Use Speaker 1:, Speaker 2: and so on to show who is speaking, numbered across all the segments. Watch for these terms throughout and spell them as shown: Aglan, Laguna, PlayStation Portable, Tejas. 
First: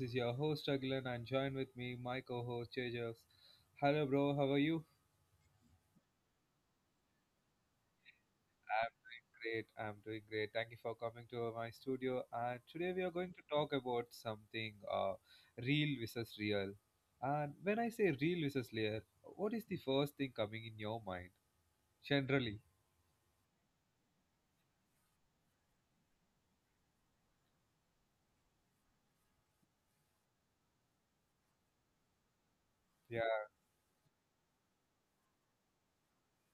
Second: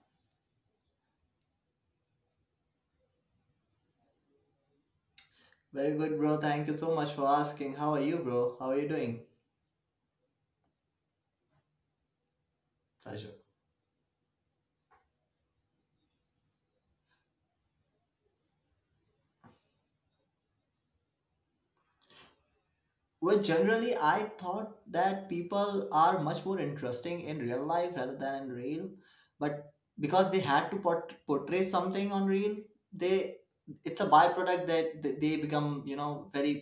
Speaker 1: is your host Aglan and join with me my co-host Tejas. Hello bro, how are you?
Speaker 2: Very good, bro. Thank you so much for asking. How are you, bro? How are you
Speaker 1: I'm
Speaker 2: doing?
Speaker 1: great. I'm doing great. Thank you for coming to my studio and today we are going
Speaker 2: Pleasure.
Speaker 1: to talk about something real versus real. And when I say real versus layer, what is the first thing coming in your mind generally?
Speaker 2: Well, generally, I thought that people are much more interesting in real life rather than in reel, but because they had to portray something on reel, they it's a byproduct that they become very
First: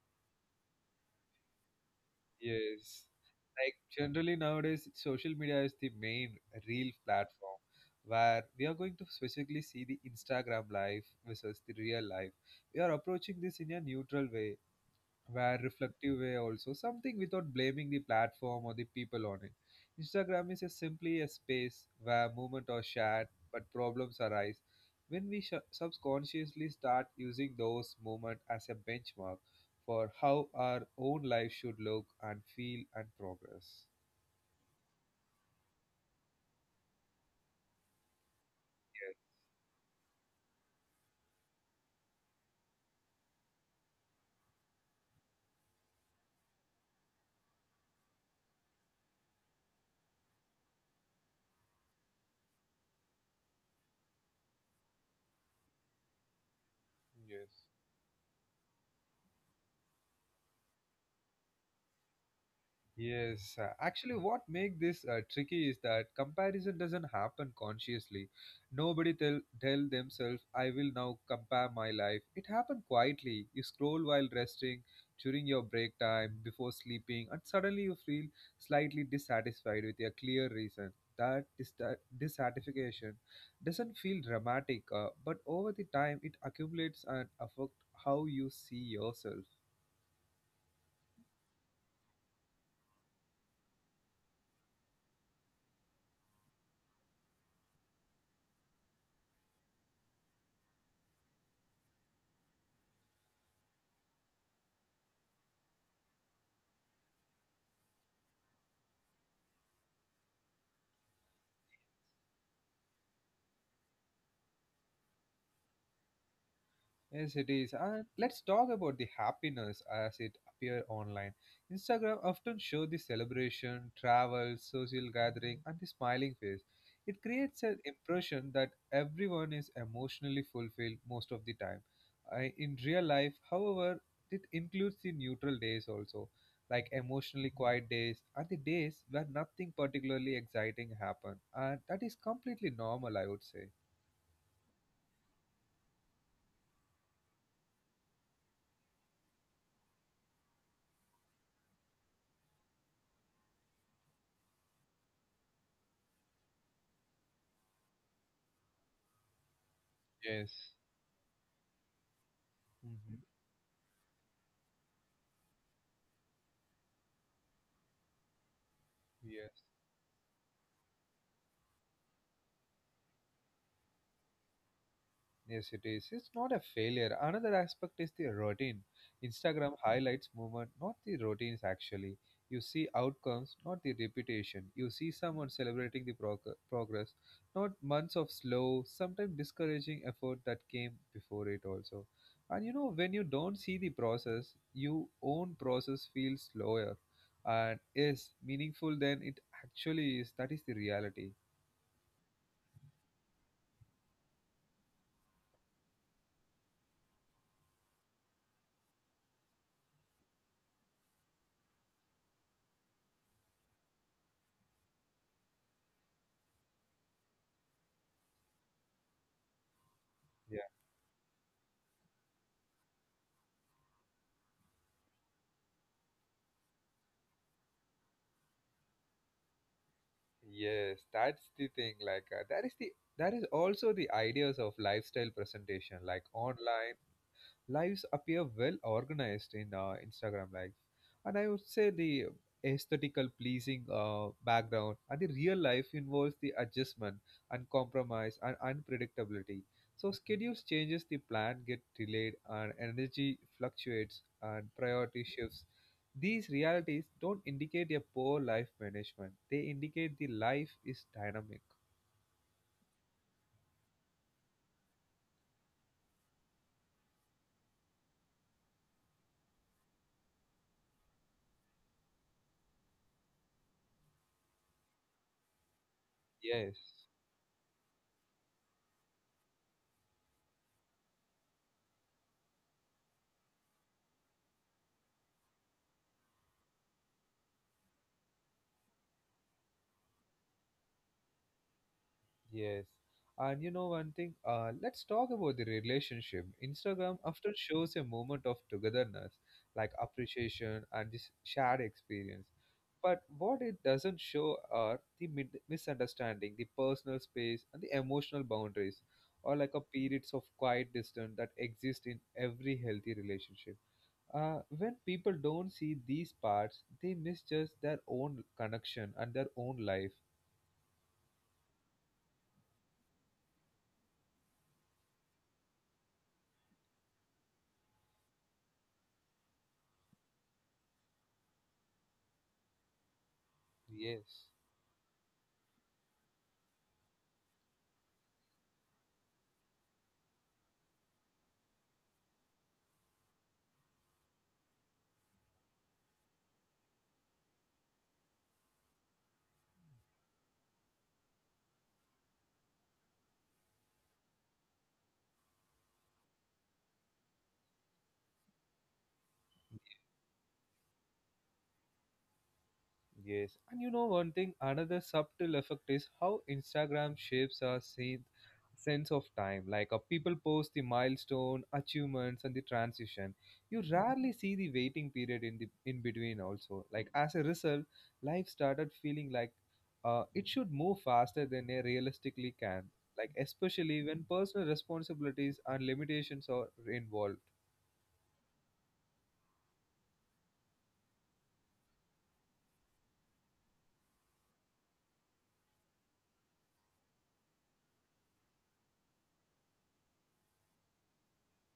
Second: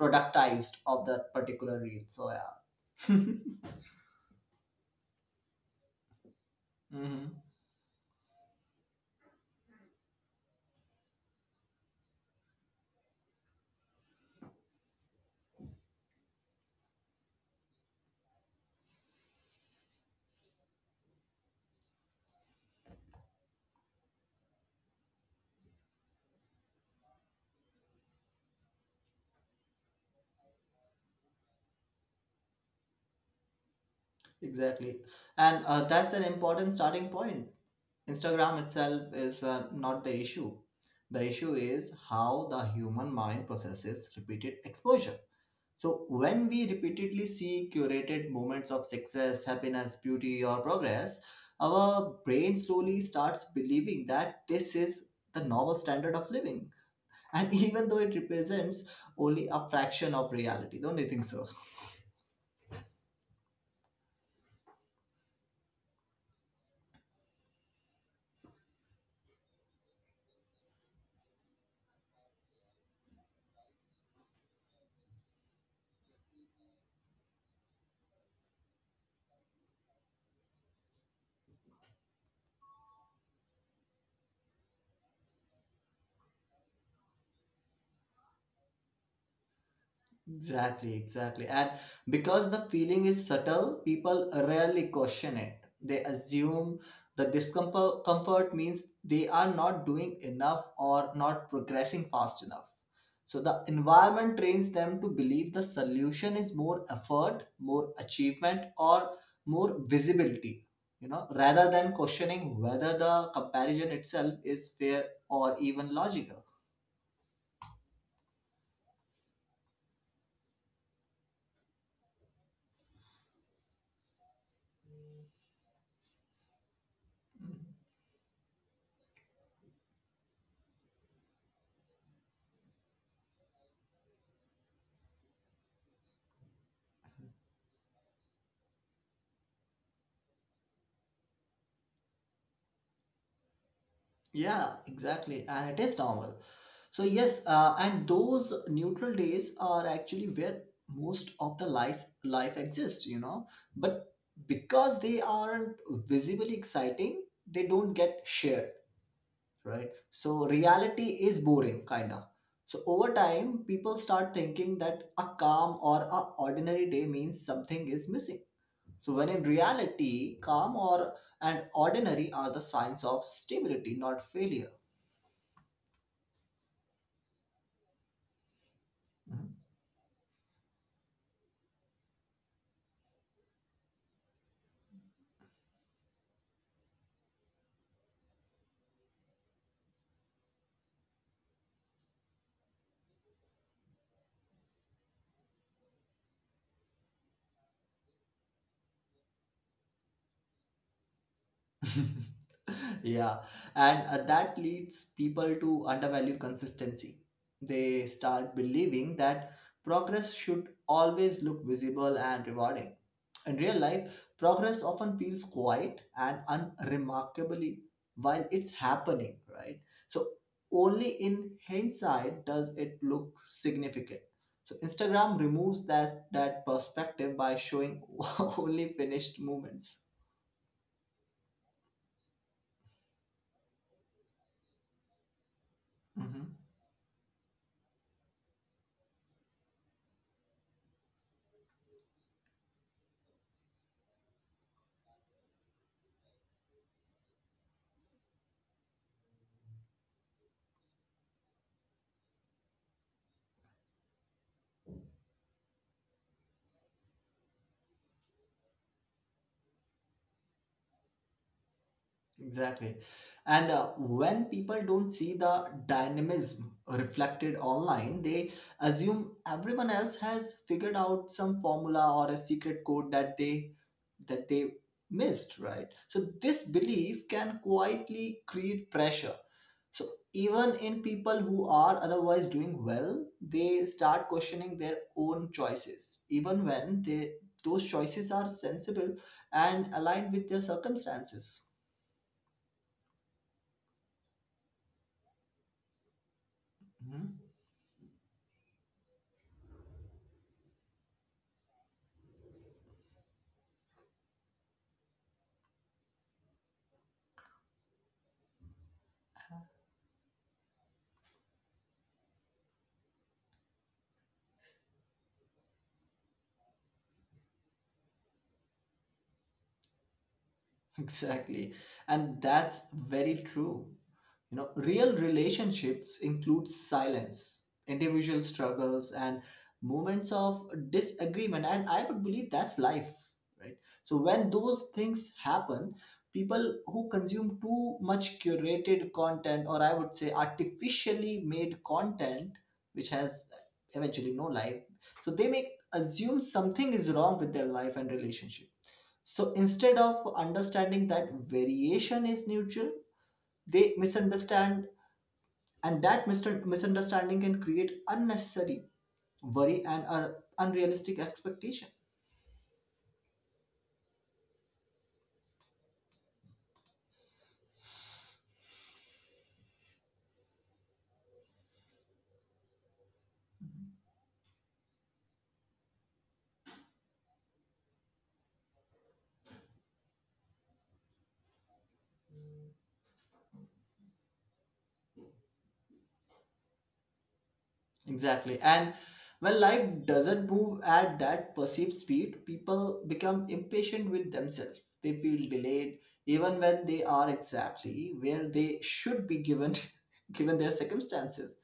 Speaker 2: productized of that particular reel. So
Speaker 1: Yes.
Speaker 2: yeah,
Speaker 1: Like generally nowadays, social media is the main real
Speaker 2: hmm
Speaker 1: platform where we are going to specifically see the Instagram life versus the real life. We are approaching this in a neutral way where reflective way also something without blaming the platform or the people on it. Instagram is a simply a space where movement are shared, but problems arise when we subconsciously start using those movement as a benchmark for how our own life should look and feel and progress.
Speaker 2: exactly, and that's an important starting point. Instagram itself
Speaker 1: Yes.
Speaker 2: is not the issue. The issue is how the human mind processes repeated exposure. So, when we repeatedly see curated moments of success, happiness, beauty, or progress, our brain slowly starts believing that this is the normal standard of living. And
Speaker 1: Yes.
Speaker 2: even though it represents only a fraction of reality, don't you think so?
Speaker 1: Yes, actually, what make this tricky is that comparison doesn't happen consciously. Nobody tell themselves, "I will now compare my life." It happened quietly. You scroll while resting, during your break time, before sleeping, and suddenly you feel slightly dissatisfied with a clear reason. That dissatisfaction doesn't feel dramatic, but over the time, it accumulates and affect how you see yourself.
Speaker 2: Exactly, exactly. And because the feeling is subtle, people rarely question it. They assume the discomfort comfort means they are not doing enough or not progressing fast enough. So the environment trains them to believe the solution is more effort, more achievement, or more visibility, you know, rather than questioning whether the comparison itself is fair or even logical.
Speaker 1: Yes, it is. And let's talk about the happiness as it appear online. Instagram often show the celebration, travel, social gathering, and the smiling face. It creates an impression that everyone is emotionally fulfilled most of the time. I, in real life, however, it includes the neutral days also, like emotionally quiet days and the days where nothing particularly exciting happen, and that is completely normal, I would say.
Speaker 2: Yeah, exactly. And it is normal. So, yes, and those neutral days are actually where most of the life exists, you know. But because they aren't visibly exciting, they don't get shared, right? So,
Speaker 1: Yes.
Speaker 2: reality is boring, kinda. So,
Speaker 1: Hmm.
Speaker 2: over time, people start thinking that a calm or a ordinary day means something is missing. So, when in
Speaker 1: Yes.
Speaker 2: reality, calm or and ordinary are the signs of stability, not failure.
Speaker 1: Yes, it is. It's not a failure. Another aspect is the routine.
Speaker 2: Hmm?
Speaker 1: Instagram highlights movement, not the routines actually. You see outcomes, not the repetition. You see someone celebrating the progress, not months of slow, sometimes discouraging effort that came before it also. And you know, when you don't see the process, your own process feels slower and is meaningful than it actually is. That is the reality.
Speaker 2: Yeah, and that leads people to undervalue consistency. They start believing that progress should always look visible and rewarding. In real life, progress often feels quiet and unremarkably while it's happening, right? So, only in hindsight does it look significant. So, Instagram removes that perspective by showing only finished moments.
Speaker 1: Yes, that's the thing. Like that is the that is also the ideas of lifestyle presentation, like online lives appear well organized in Instagram life. And I would say the aesthetical pleasing background and the real life involves the adjustment and compromise and unpredictability. So schedules changes, the plan get delayed, and energy fluctuates and priority shifts. These realities don't indicate a poor life management. They indicate the life is dynamic.
Speaker 2: Exactly. And when people don't see the dynamism reflected online, they assume everyone else has figured out some formula or a secret code that they missed, right? So this
Speaker 1: Yes.
Speaker 2: belief can quietly create pressure. So even in people who are otherwise doing well, they start questioning their own choices, even when they those choices are sensible and aligned with their circumstances.
Speaker 1: Yes. And you know one thing, let's talk about the relationship. Instagram often
Speaker 2: Mhm.
Speaker 1: shows a moment of togetherness, like appreciation and this shared experience. But what it doesn't show are the misunderstanding, the personal space, and the emotional boundaries, or like a periods of quiet distance that exist in every healthy relationship. When people don't see these parts, they miss just their own connection and their own life.
Speaker 2: Exactly. And that's very true. You know, real relationships include silence, individual struggles, and moments of disagreement. And I would believe that's life, right? So
Speaker 1: Yes.
Speaker 2: when those things happen, people who consume too much curated content, or I would say artificially made content, which has eventually no life, so they may assume something is wrong with their life and relationship, so instead of understanding that variation is neutral, they misunderstand, and that misunderstanding can create unnecessary worry and unrealistic expectations.
Speaker 1: Yes, and you know one thing, another subtle effect is how Instagram shapes our sense of time. Like people post the milestone, achievements, and the transition. You rarely see the waiting period in the in between. Also, like as a result, life started feeling like it should move faster than it realistically can. Like especially when personal responsibilities and limitations are involved.
Speaker 2: Exactly. And when life doesn't move at that perceived speed, people become impatient with themselves. They feel delayed, even when they are exactly where they should be given, given their circumstances.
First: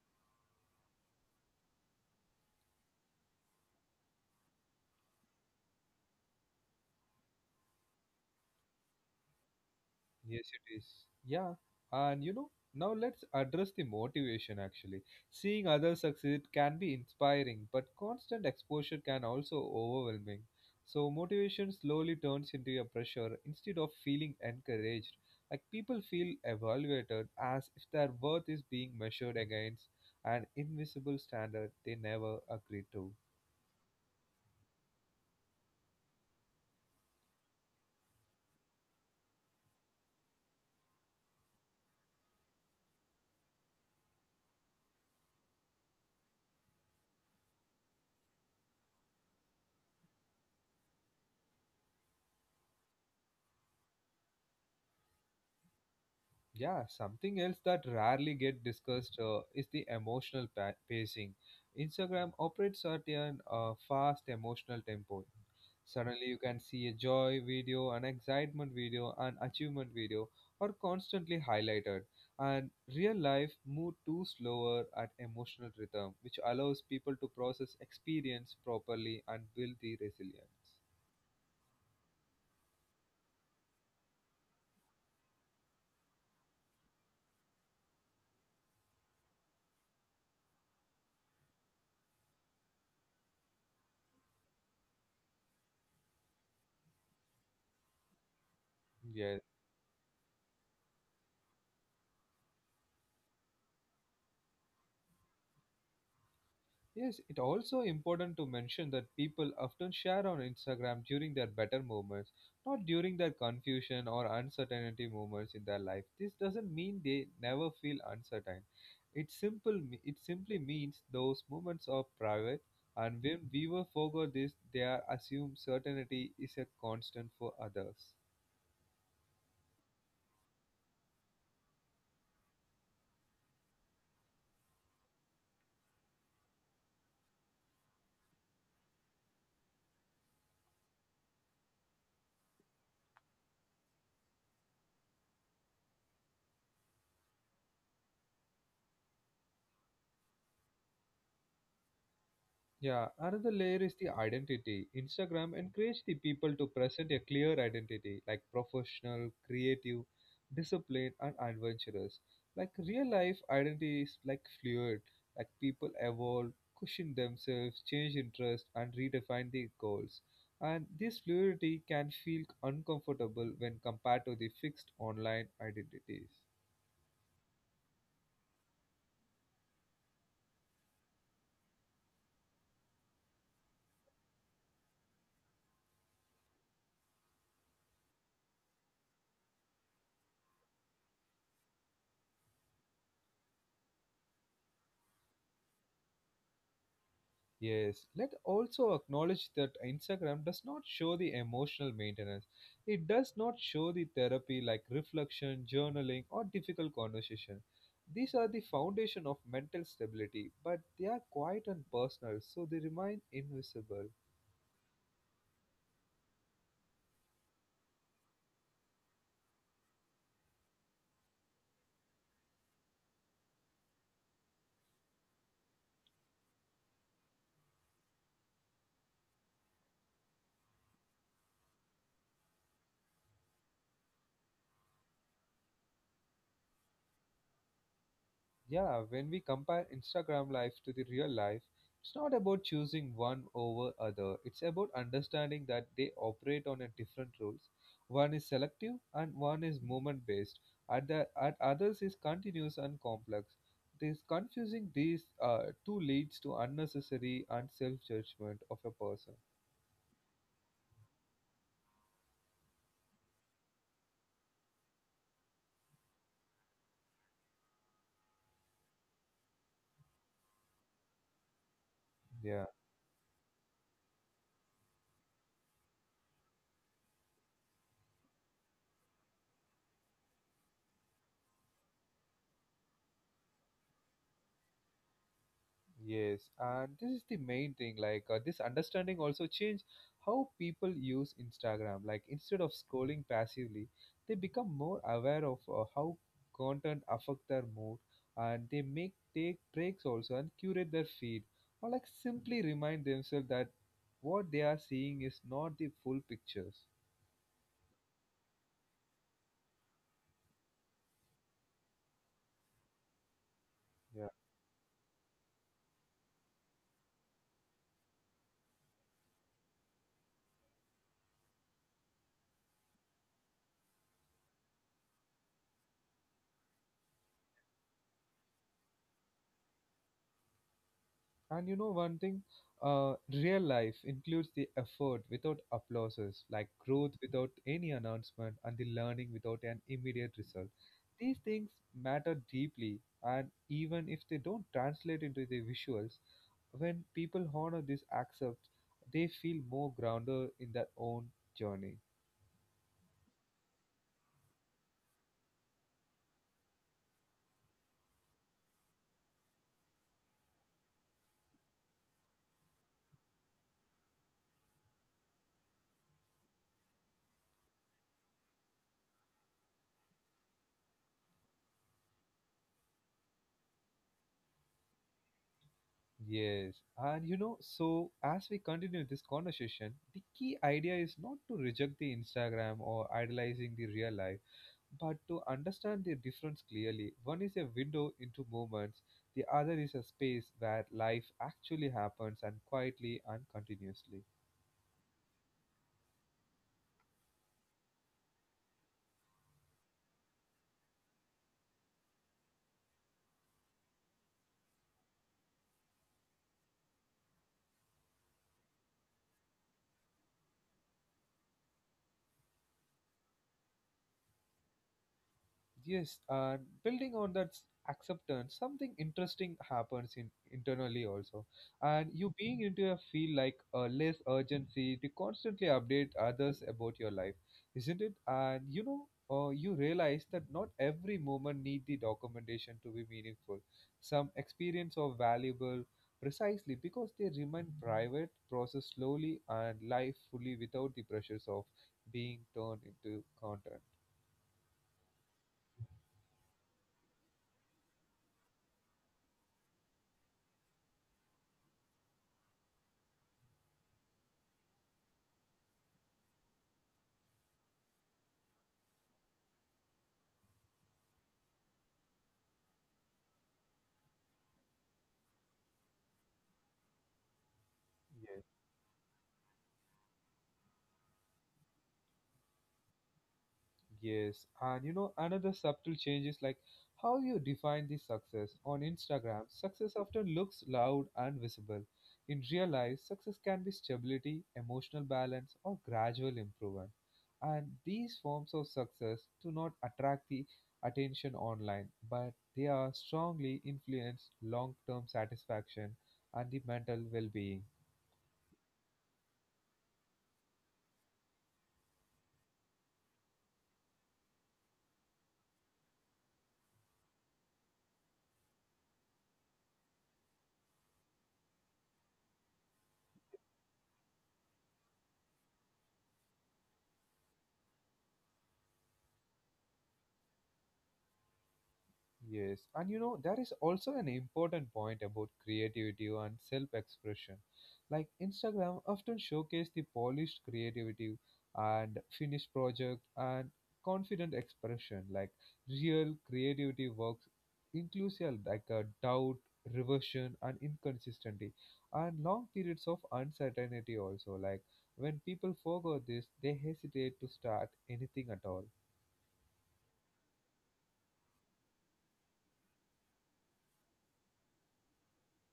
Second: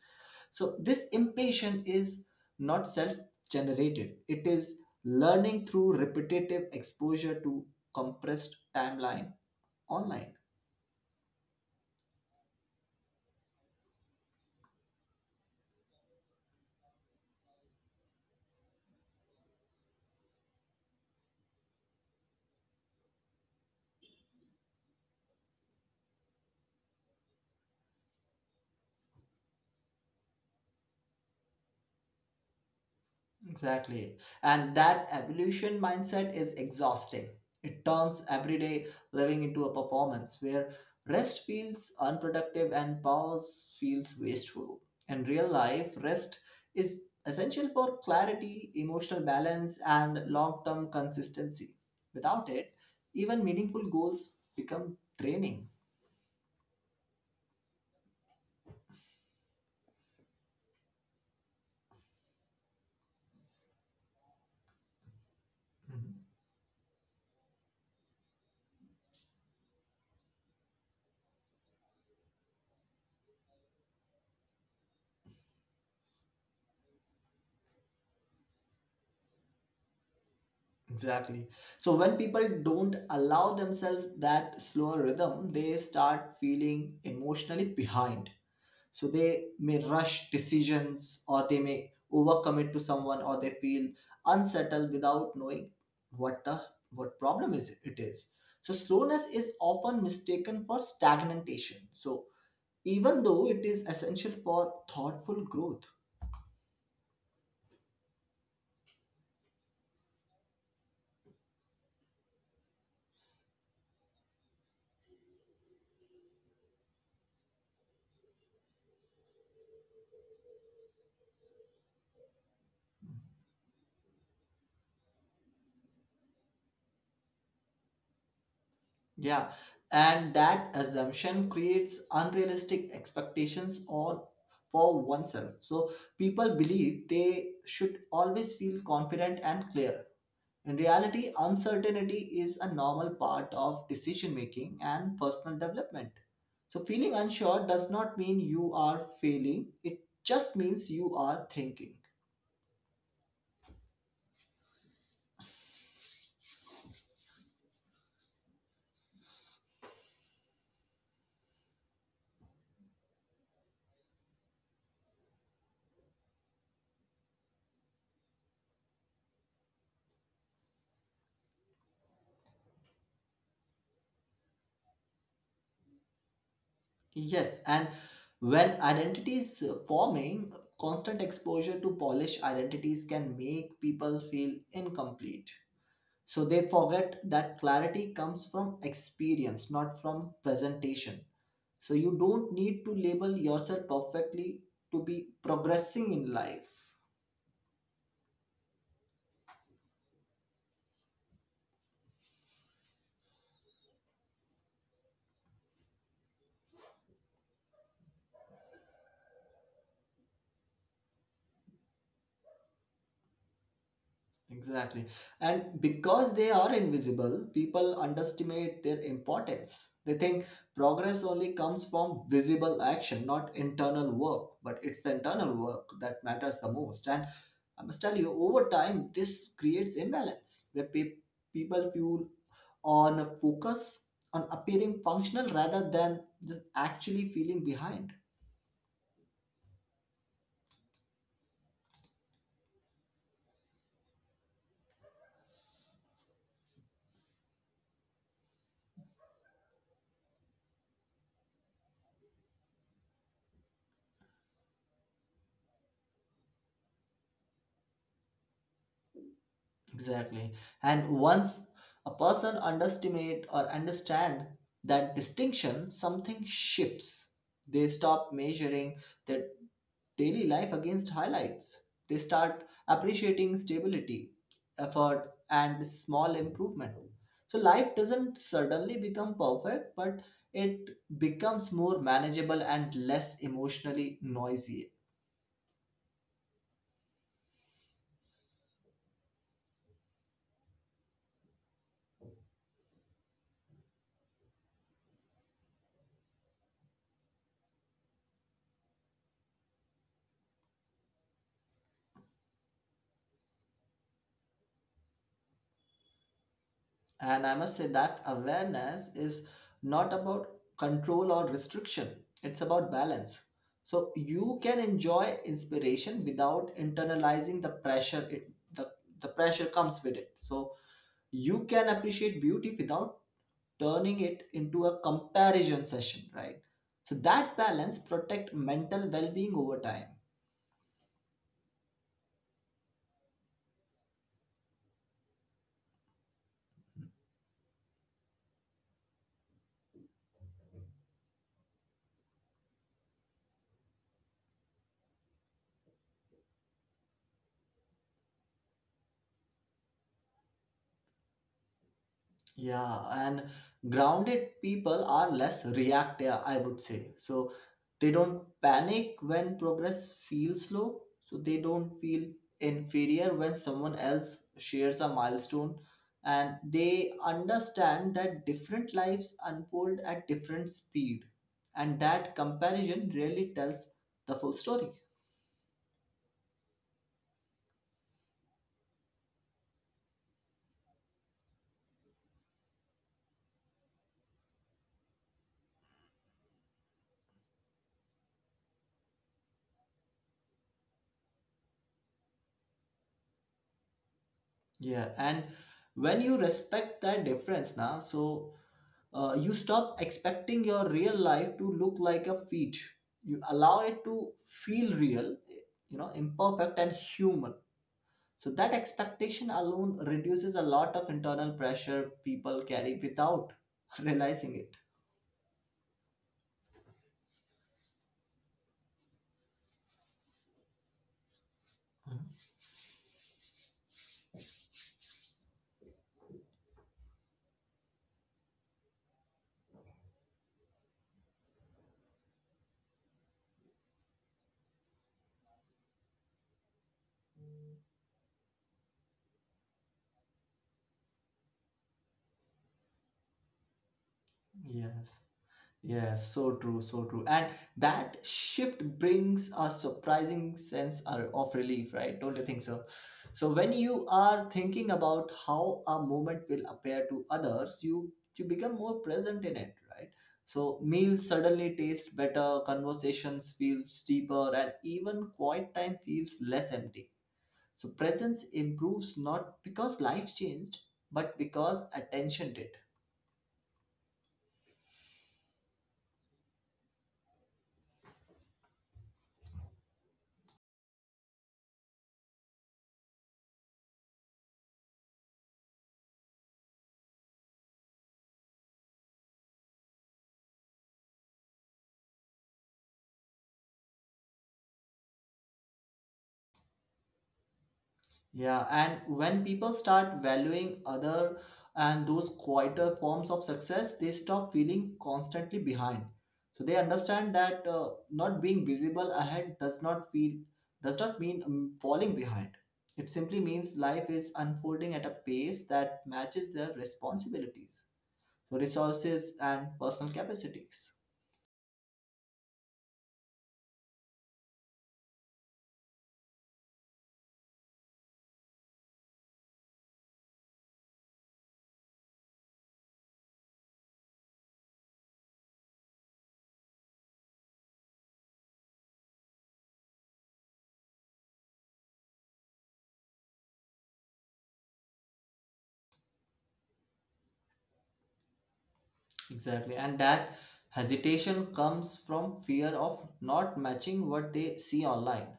Speaker 2: So this impatience is not self-generated. It is learning through repetitive exposure to compressed timeline online.
Speaker 1: Yes, it is. Yeah. And you know, now let's address the motivation actually. Seeing others succeed can be inspiring, but constant exposure can also overwhelming. So motivation slowly turns into a pressure instead of feeling encouraged. Like people feel evaluated as if their worth is being measured against an invisible standard they never agreed to.
Speaker 2: Exactly. And that evolution mindset is exhausting. It turns everyday living into a performance where rest feels unproductive and pause feels wasteful. In real life, rest is essential for clarity, emotional balance, and long term consistency. Without it, even meaningful goals become draining.
Speaker 1: Yeah, something else that rarely get discussed is the emotional pacing. Instagram operates at a fast emotional tempo.
Speaker 2: Mhm.
Speaker 1: Suddenly, you can see a joy video, an excitement video, an achievement video are constantly highlighted. And real life moved too slower at emotional rhythm, which allows people to process experience properly and build the resilience.
Speaker 2: Exactly. So when people don't allow themselves that slower rhythm, they start feeling emotionally behind. So they may rush decisions or they may overcommit to someone or they feel unsettled without knowing what the what problem is it is. So slowness
Speaker 1: Yes.
Speaker 2: is often mistaken for stagnation. So even though it is essential for thoughtful growth.
Speaker 1: Yes, it also important to mention that people often share on Instagram during their better moments, not during their confusion or uncertainty moments in their life. This doesn't mean they never feel uncertain. It simply means those moments are private, and when we were forgot this, they are assume certainty is a constant for others.
Speaker 2: Yeah, and that assumption creates unrealistic expectations on for oneself. So people believe they should always feel confident and clear. In reality, uncertainty is a normal part of decision making and personal development. So feeling unsure does not mean you are failing, it just means you are thinking.
Speaker 1: Yeah, another layer is the identity. Instagram encourage the people to present a clear identity, like professional, creative, disciplined, and adventurous. Like real life identity is like fluid, like people evolve, cushion themselves, change interest, and redefine the goals. And this fluidity can feel uncomfortable when compared to the fixed online identities.
Speaker 2: Yes, and when identity is forming, constant exposure to polished identities can make people feel incomplete. So they forget that clarity comes from experience, not from presentation. So you don't need to label yourself perfectly to be progressing in life.
Speaker 1: Yes, let also acknowledge that Instagram does not show the emotional maintenance. It does not show the therapy like reflection, journaling, or difficult conversation. These are the foundation of mental stability, but they are quiet and personal, so they remain invisible.
Speaker 2: Exactly. And because they are invisible, people underestimate their importance. They think progress only comes from visible action, not internal work. But it's the internal work that matters the most. And I must tell you, over time, this creates imbalance where people feel on a focus on appearing functional rather than just actually feeling behind.
Speaker 1: Yeah, when we compare Instagram life to the real life, it's not about choosing one over other. It's about understanding that they operate on a different rules. One is selective and one is moment based. And the and others is continuous and complex. This confusing these two leads to unnecessary and self judgment of a person.
Speaker 2: Exactly. And once a person underestimate or understand that distinction, something shifts. They stop measuring their daily life against highlights.
Speaker 1: Yeah.
Speaker 2: They start appreciating stability, effort, and small improvement. So life doesn't suddenly become perfect, but it becomes more manageable and less emotionally noisy.
Speaker 1: Yes, and this is the main thing. Like this understanding also changed how people use Instagram. Like instead of scrolling passively, they become more aware of how content affect their mood, and they make take breaks also and curate their feed, or like simply remind themselves that what they are seeing is not the full pictures.
Speaker 2: And I must say that's awareness is not about control or restriction. It's about balance.
Speaker 1: Yeah.
Speaker 2: So you can enjoy inspiration without internalizing the pressure comes with it. So you can appreciate beauty without turning it into a comparison session, right? So that balance protect mental well-being over time.
Speaker 1: And you know one thing, real life includes the effort without applauses, like growth without any announcement, and the learning without an immediate result. These things matter deeply, and even if they don't translate into the visuals, when people honor this accept, they feel more grounded in their own journey.
Speaker 2: Yeah, and grounded people are less reactive, I would say. So they don't panic when progress feels slow. So they don't feel inferior when someone else shares a milestone. And they understand that different lives unfold at different speed. And that comparison really tells the full story.
Speaker 1: Yes, and you know, so as we continue this conversation, the key idea is not to reject the Instagram or idolizing the real life, but to understand the difference clearly. One is a window into moments; the other is a space where life actually happens and quietly and continuously.
Speaker 2: Yeah, and when you respect that difference now, so you stop expecting your real life to look like a feat, you allow it to feel real, you know, imperfect and human, so that expectation alone reduces a lot of internal pressure people carry without realizing it.
Speaker 1: Yes, and building on that acceptance, something interesting happens in internally also. And you being into a feel like a less urgency to constantly update others about your life, isn't it? And you know, you realize that not every moment need the documentation to be meaningful. Some experience are valuable precisely because they remain private, processed slowly, and life fully without the pressures of being turned into content.
Speaker 2: Yes. Yes, so true, so true. And that shift brings a surprising of relief, right? Don't you think so? So when you are thinking about how a moment will appear to others, you become more present in it, right? So meals suddenly taste better, conversations feel steeper, and even quiet time feels less empty. So presence
Speaker 1: Yes.
Speaker 2: improves not because life changed, but because attention did.
Speaker 1: Yes, and you know, another subtle change is like how you define the success. On Instagram, success often looks loud and visible. In real life, success can be stability, emotional balance, or gradual improvement. And these forms of success do not attract the attention online, but they are strongly influence long term satisfaction and the mental well being.
Speaker 2: Yeah, and when people start valuing other and those quieter forms of success, they stop feeling constantly behind. So they understand that not being visible ahead does not mean falling behind. It simply means life is unfolding at a pace that matches their responsibilities, so resources and personal capacities.
Speaker 1: Yes, and you know, there is also an important point about creativity and self expression. Like Instagram often showcase the polished creativity and finished project and confident expression. Like real creativity works inclusive like a doubt, reversion and inconsistency and long periods of uncertainty also. Like when people forego this they hesitate to start anything at all.
Speaker 2: Exactly, and that hesitation comes from fear of not matching what they see online.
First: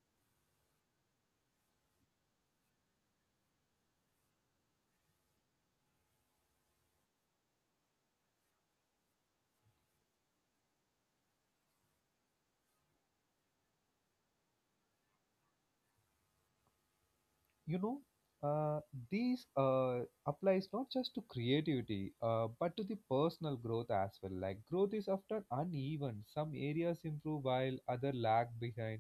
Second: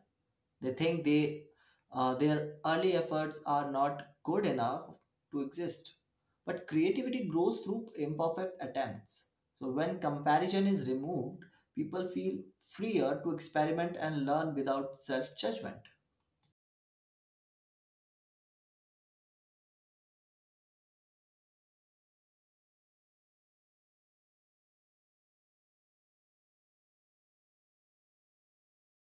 Speaker 2: They think they, their early efforts are not good enough to exist. But creativity grows through imperfect attempts. So when comparison is removed, people feel freer to experiment and learn without self judgment.
Speaker 1: You know, uh, these applies not just to creativity but to the personal growth as well. Like growth is often uneven, some areas improve while other lag behind,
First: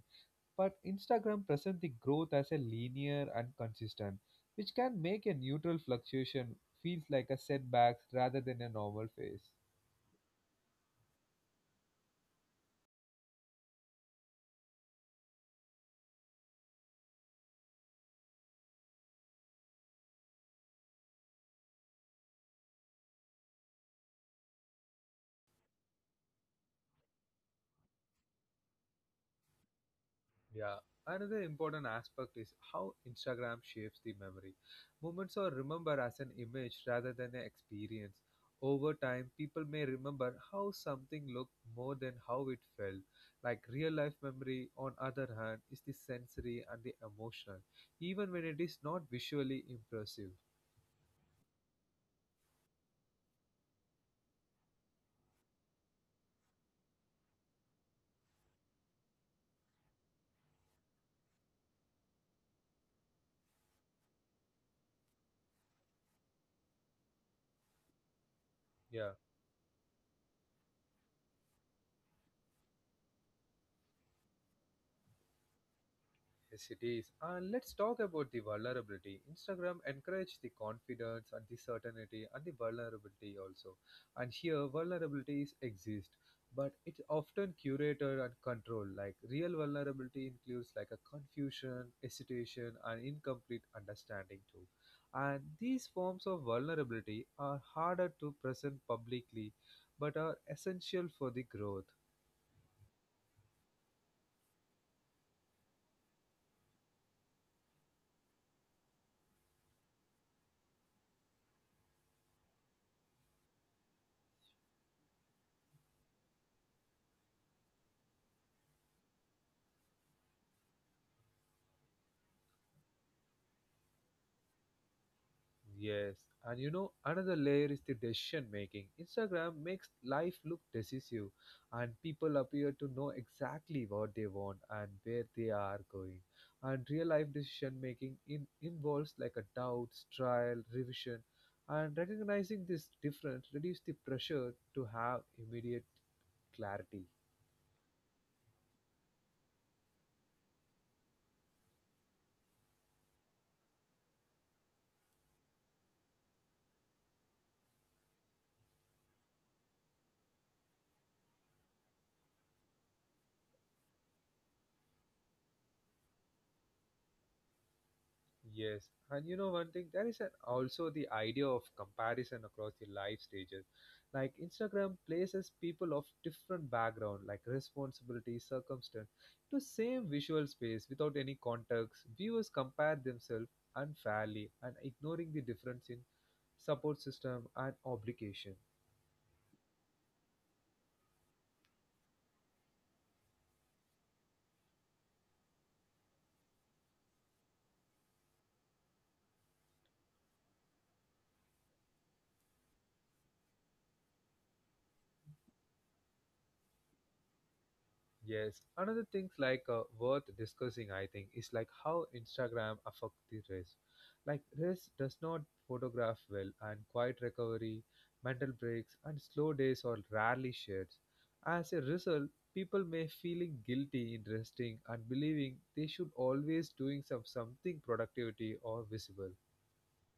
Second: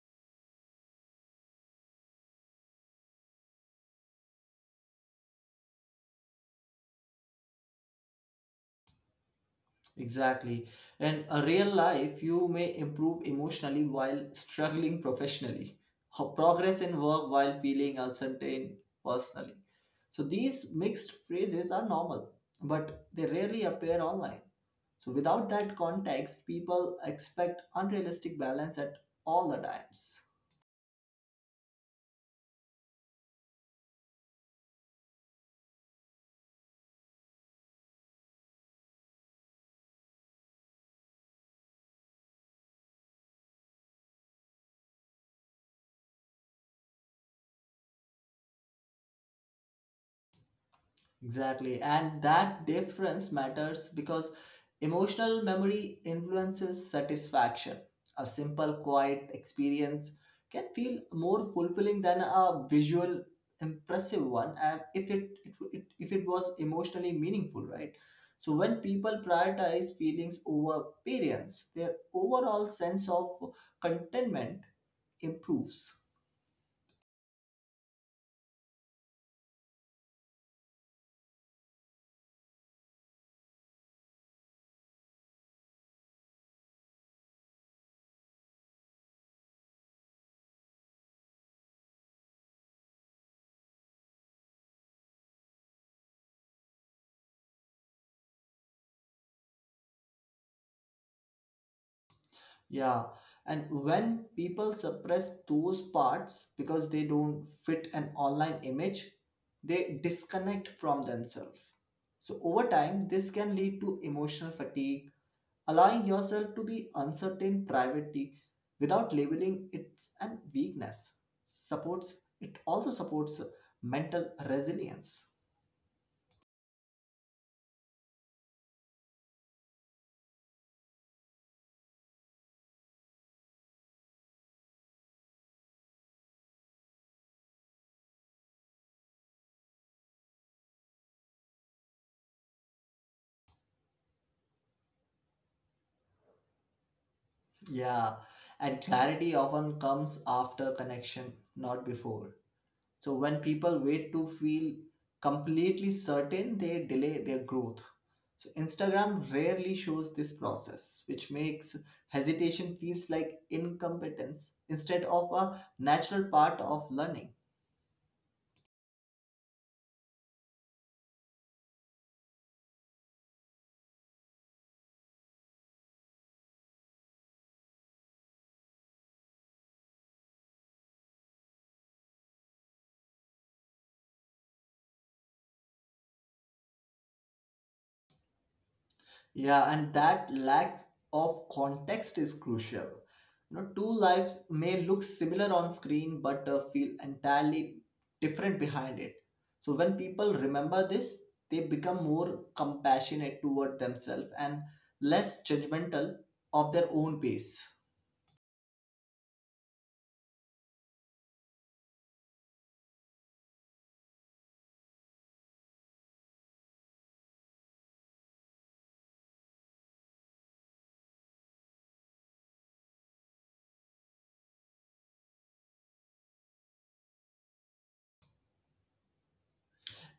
Speaker 1: but Instagram presents the growth as a linear and consistent, which can make a neutral fluctuation feels like a setback rather than a normal phase.
Speaker 2: Exactly. And a real life, you may improve emotionally while struggling professionally, or progress in work while feeling uncertain personally. So these mixed phrases are normal, but they rarely appear online. So without that context, people expect unrealistic balance at all the times.
Speaker 1: Yeah. Another important aspect is how Instagram shapes the memory. Moments are remembered as an image rather than an experience. Over time, people may remember how something looked more than how it felt. Like real life memory, on other hand, is the sensory and the emotional, even when it is not visually impressive.
Speaker 2: Exactly. And that difference matters because emotional memory influences satisfaction. A simple, quiet experience can feel more fulfilling than a visual, impressive one, and if it, it, it if it was emotionally meaningful, right? So when
Speaker 1: Yeah.
Speaker 2: people prioritize feelings over appearance, their overall sense of contentment improves.
Speaker 1: Yes, it is. And let's talk about the vulnerability. Instagram encourage the confidence and the certainty and the vulnerability also. And here vulnerabilities exist, but it's often curated and controlled. Like real vulnerability includes like a confusion, hesitation, and incomplete understanding too. And these forms of vulnerability are harder to present publicly, but are essential for the growth.
Speaker 2: Yeah, and when people suppress those parts because they don't fit an online image, they disconnect from themselves. So, over time, this can lead to emotional fatigue, allowing yourself to be uncertain privately without labeling it an weakness. Supports it also supports mental resilience.
Speaker 1: Yes, and you know, another layer is the decision making. Instagram makes life look decisive, and people appear to know exactly what they want and where they are going. And real life decision making in, involves like a doubts, trial, revision, and recognizing this difference reduces the pressure to have immediate clarity.
Speaker 2: Yeah, and clarity often comes after connection, not before. So when people wait to feel completely certain, they delay their growth. So Instagram rarely shows this process, which makes hesitation feels like incompetence instead of a natural part of learning.
Speaker 1: Yes, and you know one thing, there is an, also the idea of comparison across the life stages. Like Instagram places people of different background, like responsibility, circumstance, to same visual space without any context. Viewers compare themselves unfairly and ignoring the difference in support system and obligation.
Speaker 2: Yeah, and that lack of context is crucial. You know, two lives may look similar on screen but feel entirely different behind it. So when people remember this, they become more compassionate toward themselves and less judgmental of their own pace.
Speaker 1: Yes, another things like worth discussing, I think, is like how Instagram affect the race. Like race does not photograph well, and quiet recovery, mental breaks, and slow days are rarely shared. As a result, people may feeling guilty in resting and believing they should always doing something productivity or visible.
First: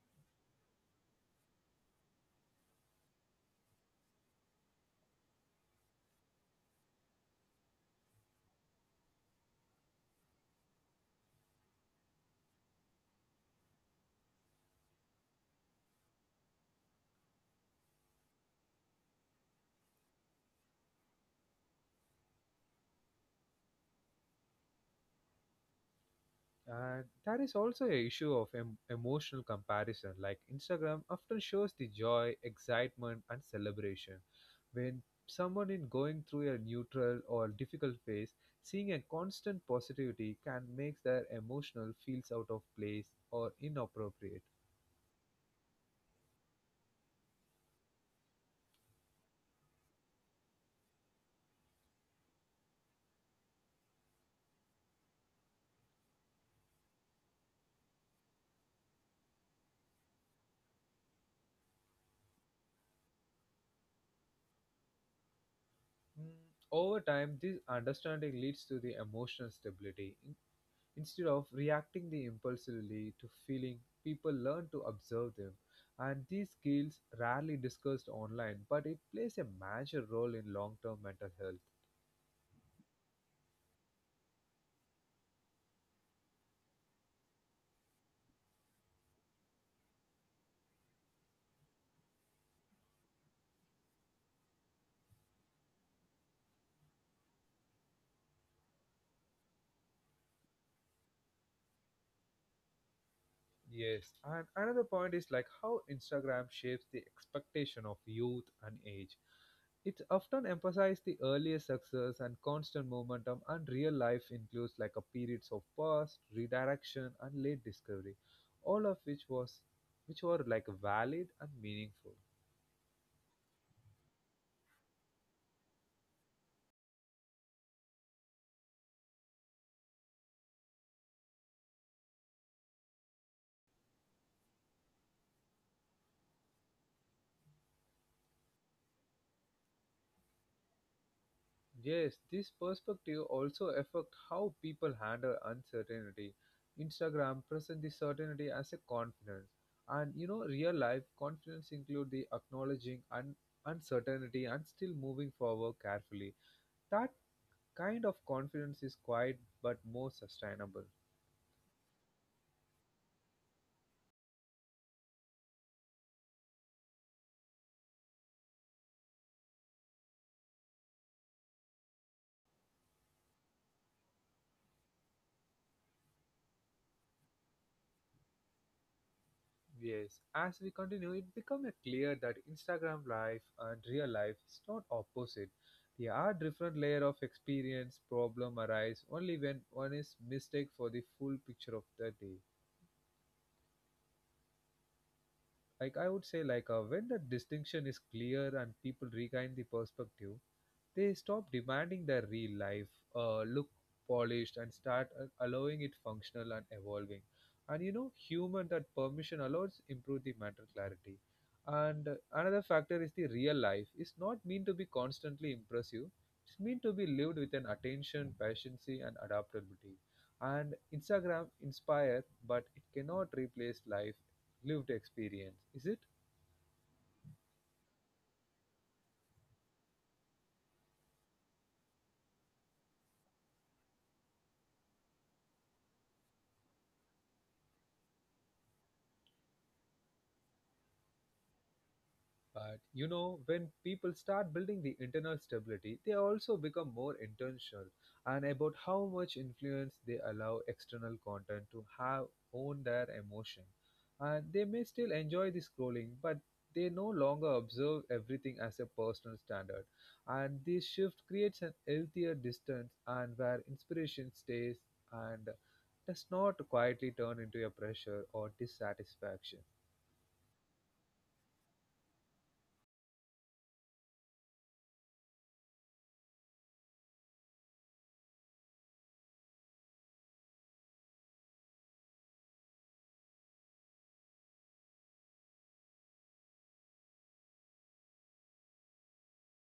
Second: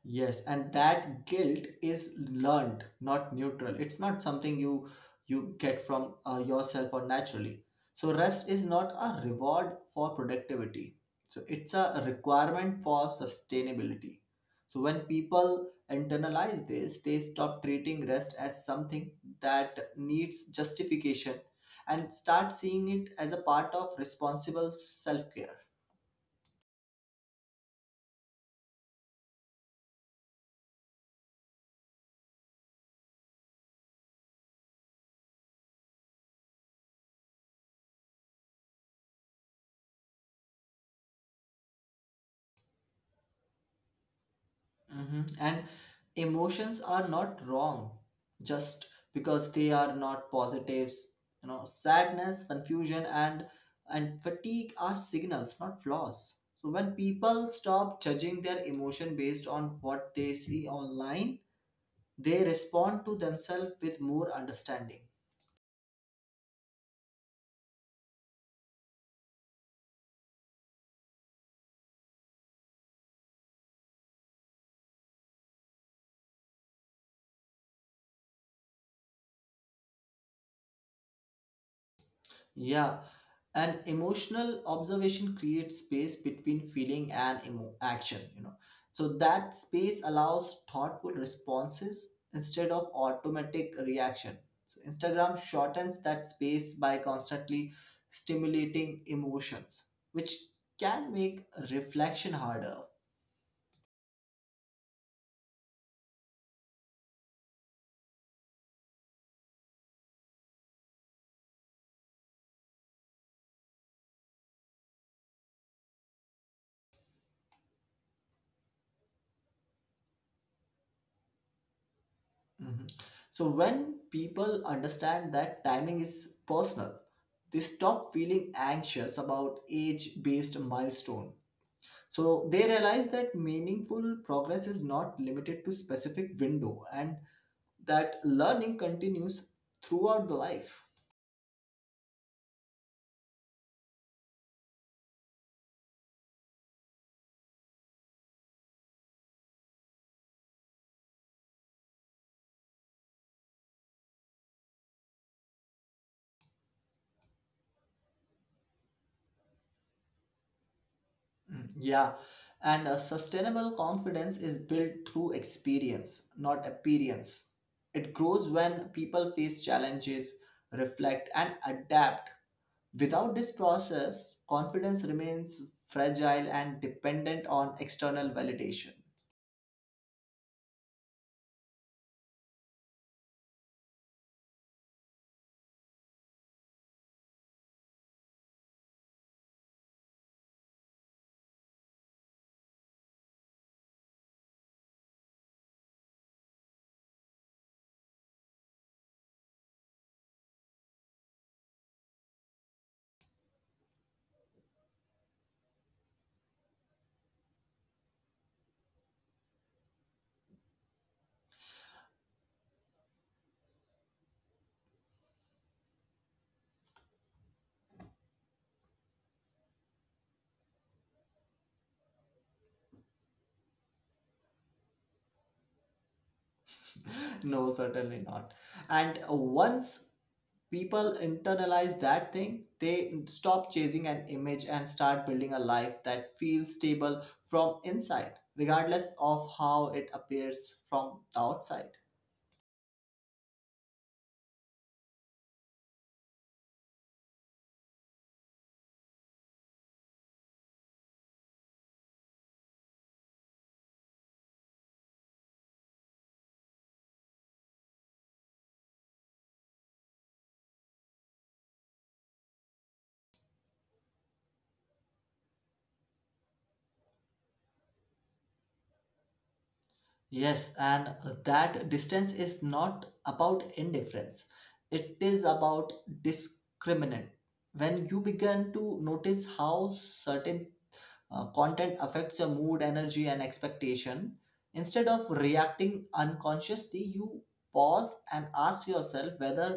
Speaker 2: Yes, and that guilt is learned, not neutral. It's not something you get from yourself or naturally. So rest is not a reward for productivity. So it's a requirement for sustainability. So when people internalize this, they stop treating rest as something that needs justification and start seeing it as a part of responsible self-care.
Speaker 1: And there is also a issue of emotional comparison. Like Instagram often shows the joy, excitement, and celebration. When someone in going through a neutral or difficult phase, seeing a constant positivity can make their emotional feels out of place or inappropriate.
Speaker 2: Hmm. And emotions are not wrong just because they are not positives. You know, sadness, confusion, and fatigue are signals, not flaws. So when people stop judging their emotion based on what they see online, they respond to themselves with more understanding.
Speaker 1: Mm, over time, this understanding leads to the emotional stability, instead of reacting the impulsively to feeling, people learn to observe them. And these skills rarely discussed online, but it plays a major role in long-term mental health.
Speaker 2: Yeah, and emotional observation creates space between feeling and action, you know. So that space allows thoughtful responses instead of automatic reaction. So Instagram shortens that space by constantly stimulating emotions, which can make reflection harder.
Speaker 1: Yes, and another point is like how Instagram shapes the expectation of youth and age. It often emphasizes the earlier success and constant momentum, and real life includes like a periods of pause, redirection, and late discovery, all of which was which were like valid and meaningful.
Speaker 2: Mhm. So when people understand that timing is personal, they stop feeling anxious about age-based milestone. So they realize that meaningful progress is not limited to specific window and that learning continues throughout the life.
Speaker 1: Yes, this perspective also affect how people handle uncertainty. Instagram present the certainty as a confidence, and you know, real life confidence include the acknowledging uncertainty and still moving forward carefully. That kind of confidence is quiet but more sustainable.
Speaker 2: Yeah. And a sustainable confidence is built through experience, not appearance. It grows when people face challenges, reflect, and adapt. Without this process, confidence remains fragile and dependent on external validation.
Speaker 1: Yes, as we continue, it becomes clear that Instagram life and real life is not opposite. There are different layer of experience. Problem arise only when one is mistake for the full picture of the day. Like I would say like when the distinction is clear and people regain the perspective, they stop demanding their real life look polished and start allowing it functional and evolving, and you know human, that permission allows improve the mental clarity. And another factor is the real life is not meant to be constantly impressive, it's meant to be lived with an attention, patience, and adaptability, and Instagram inspire, but it cannot replace life lived experience, is it?
Speaker 2: No, certainly not. And once people internalize that thing, they stop chasing an image and start building a life that feels stable from inside, regardless of how it appears from the outside.
Speaker 1: But you know, when people start building the internal stability, they also become more intentional and about how much influence they allow external content to have on their emotion. And they may still enjoy the scrolling, but they no longer observe everything as a personal standard. And this shift creates an healthier distance and where inspiration stays and does not quietly turn into a pressure or dissatisfaction.
Speaker 2: Yes, and that distance is not about indifference, it is about discriminant. When you begin to notice how certain content affects your mood, energy, and expectation. Instead of reacting unconsciously, you pause and ask yourself whether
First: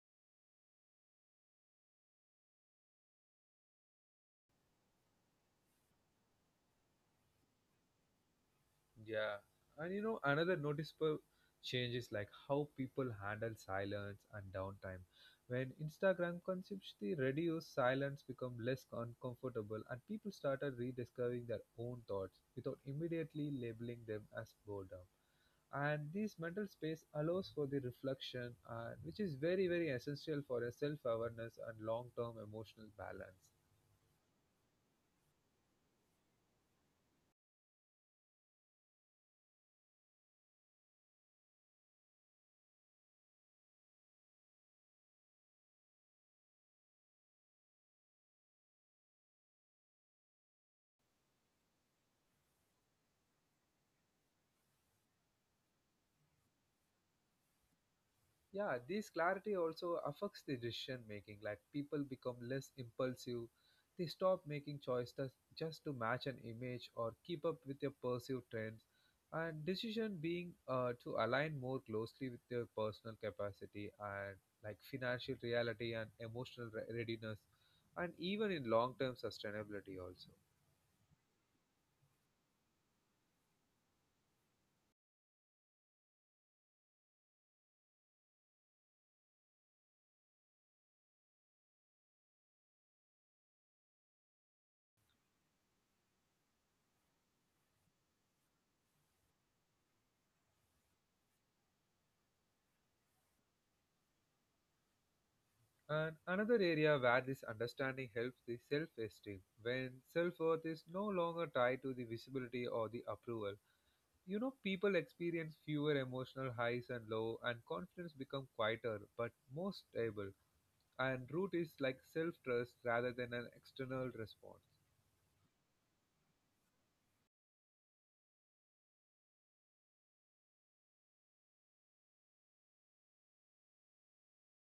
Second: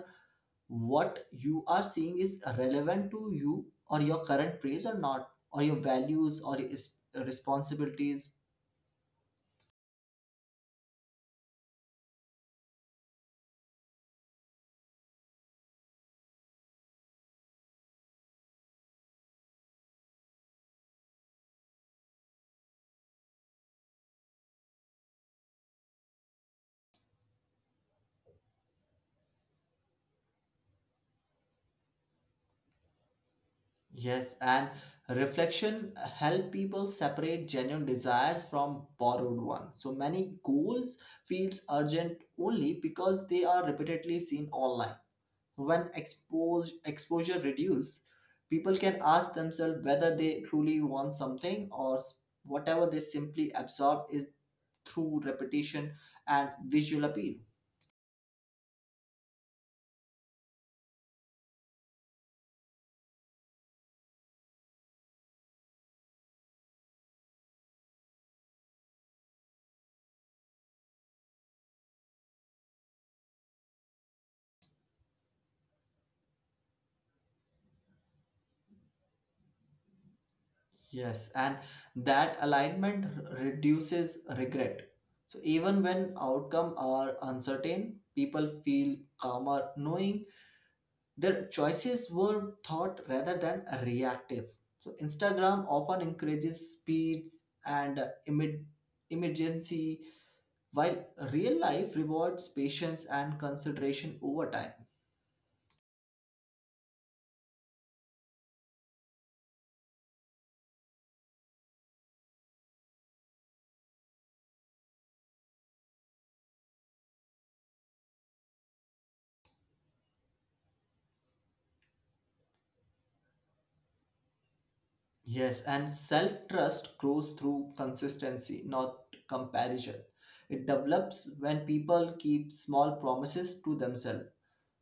Speaker 2: what you are seeing is relevant to you or your current phase or not, or your values or responsibilities.
Speaker 1: Yeah, and you know, another noticeable change is like how people handle silence and downtime. When Instagram consumption reduced, silence become less uncomfortable, and people started rediscovering their own thoughts without immediately labeling them as boredom. And this mental space allows for the reflection, and which is very, very essential for a self-awareness and long-term emotional balance.
Speaker 2: Yes, and reflection help people separate genuine desires from borrowed ones. So many goals feels urgent only because they are repeatedly seen online. When exposure reduces, people can ask themselves whether they truly want something or whatever they simply absorb is through repetition and visual appeal.
Speaker 1: Yeah, this clarity also affects the decision making, like people become less impulsive. They stop making choices just to match an image or keep up with their perceived trends, and decision being to align more closely with their personal capacity and like financial reality and emotional readiness, and even in long term sustainability also.
Speaker 2: Yes, and that alignment reduces regret. So even when outcome are uncertain, people feel calmer knowing their choices were thought rather than reactive. So Instagram often encourages speeds and emergency, while real life rewards patience and consideration over time.
Speaker 1: And another area where this understanding helps is self esteem, when self worth is no longer tied to the visibility or the approval. You know, people experience fewer emotional highs and lows, and confidence becomes quieter but more stable. And root is like self trust rather than an external response.
Speaker 2: Yes, and self trust grows through consistency, not comparison. It develops when people keep small promises to themselves.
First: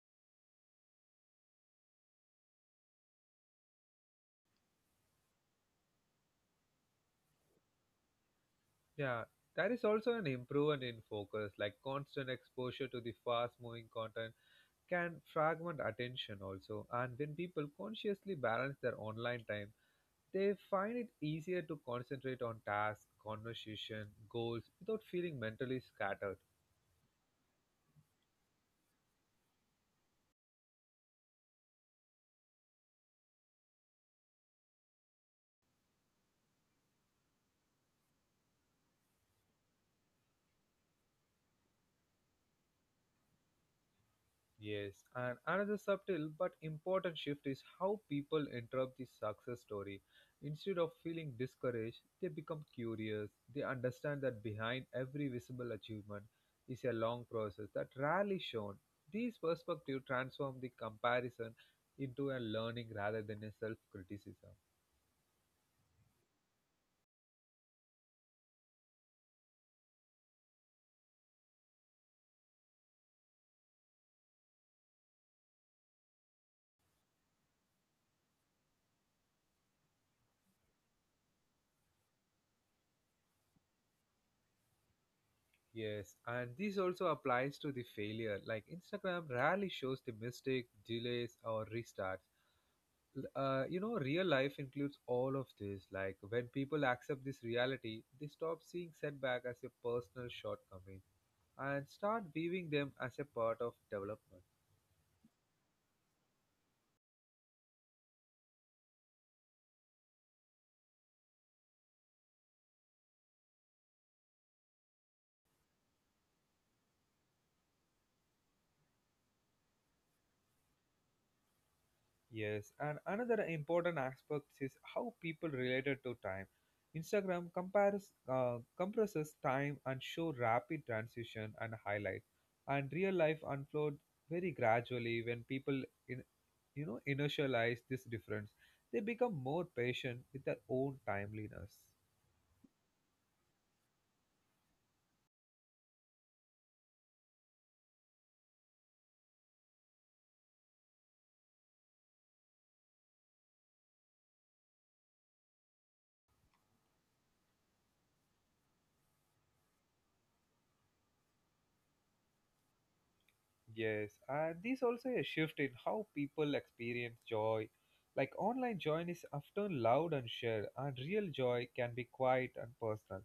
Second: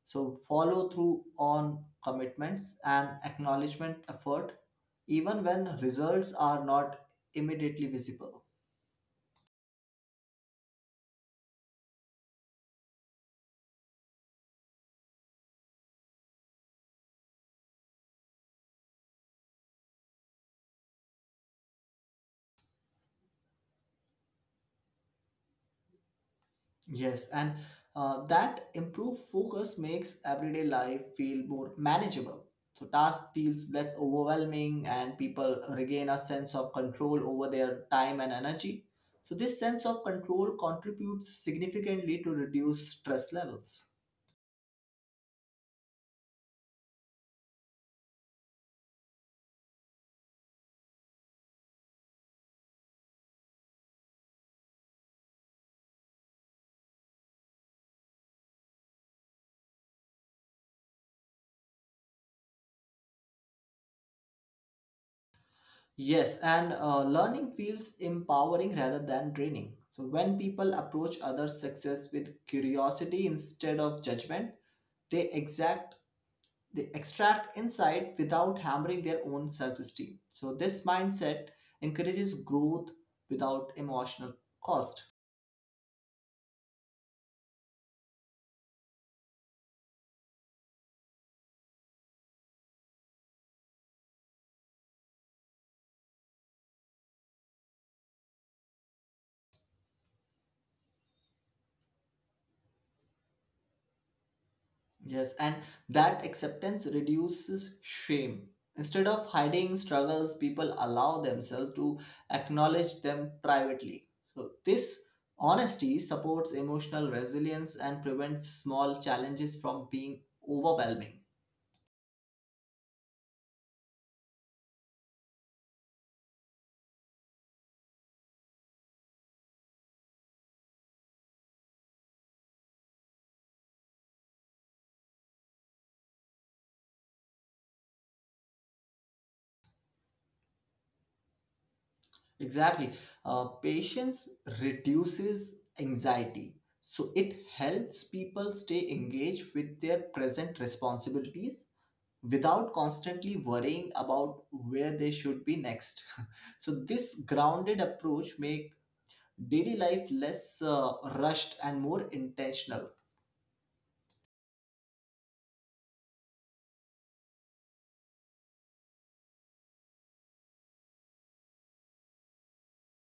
Speaker 2: So, follow through on commitments and acknowledgement effort, even when results are not immediately visible.
Speaker 1: Yeah, there is also an improvement in focus, like constant exposure to the fast moving content can fragment attention also. And when people consciously balance their online time, they find it easier to concentrate on tasks, conversation, goals without feeling mentally scattered.
Speaker 2: Yes, and that improved focus makes everyday life feel more manageable. So, task feels less overwhelming, and people regain a sense of control over their time and energy. So, this sense of control contributes significantly to reduce stress levels.
Speaker 1: Yes, and another subtle but important shift is how people interrupt the success story. Instead of feeling discouraged, they become curious. They understand that behind every visible achievement is a long process that rarely shown. These perspectives transform the comparison into a learning rather than a self criticism.
Speaker 2: Yes, and learning feels empowering rather than draining. So, when people approach other success with curiosity instead of judgment, they exact they extract insight without hammering their own self-esteem. So, this mindset encourages growth without emotional cost.
Speaker 1: Yes, and this also applies to the failure. Like Instagram rarely shows the mistake, delays, or restarts. You know, real life includes all of this. Like when people accept this reality, they stop seeing setback as a personal shortcoming and start viewing them as a part of development.
Speaker 2: Yes, and that acceptance reduces shame. Instead of hiding struggles, people allow themselves to acknowledge them privately. So, this honesty supports emotional resilience and prevents small challenges from being overwhelming.
Speaker 1: Yes, and another important aspect is how people related to time. Instagram compares compresses time and show rapid transition and highlight, and real life unfold very gradually. When people you you know inertialize this difference, they become more patient with their own timeliness.
Speaker 2: Exactly. Patience reduces anxiety. So, it helps people stay engaged with their present responsibilities without constantly worrying about where they should be next. So this grounded approach make daily life less rushed and more intentional.
Speaker 1: Yes, and this also a shift in how people experience joy, like online joy is often loud and shared, and real joy can be quiet and personal.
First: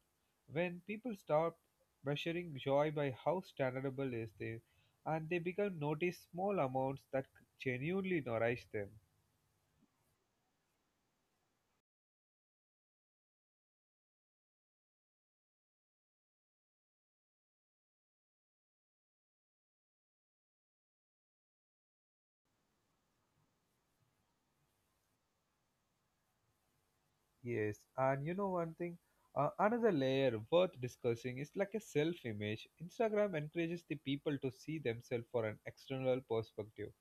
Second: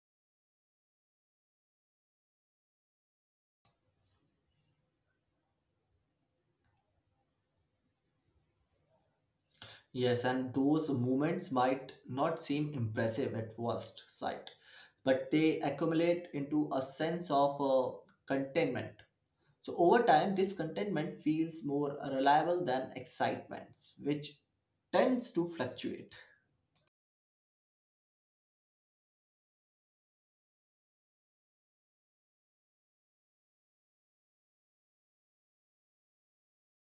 Speaker 1: When people stop measuring joy by how standardable is they, and they become notice small amounts that genuinely nourish them.
Speaker 2: Yes, and those moments might not seem impressive at first sight, but they accumulate into a sense of contentment. So over time, this contentment feels more reliable than excitements, which tends to fluctuate.
Speaker 1: Yes, and you know one thing, another layer worth discussing is like a self image. Instagram encourages the people to see themselves for an external perspective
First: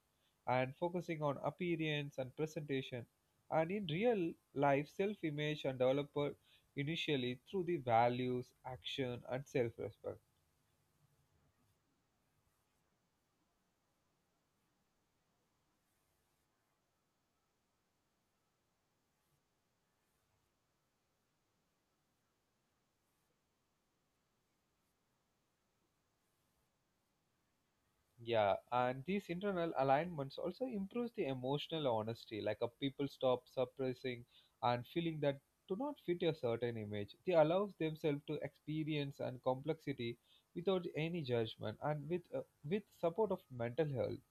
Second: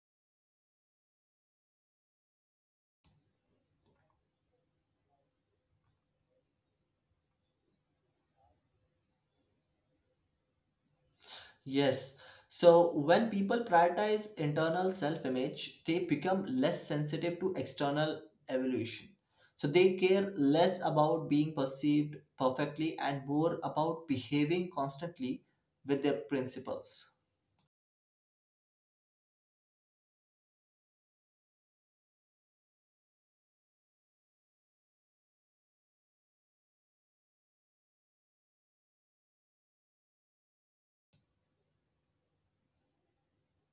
Speaker 1: and focusing on appearance and presentation. And in real life, self image and developer initially through the values, action, and self respect.
Speaker 2: Yes. So when people prioritize internal self-image, they become less sensitive to external evaluation. So they care less about being perceived perfectly and more about behaving constantly with their principles.
Speaker 1: Yeah, and these internal alignments also improves the emotional honesty, like a people stop suppressing and feeling that do not fit a certain image. They allows themselves to experience and complexity without any judgment and with support of mental health.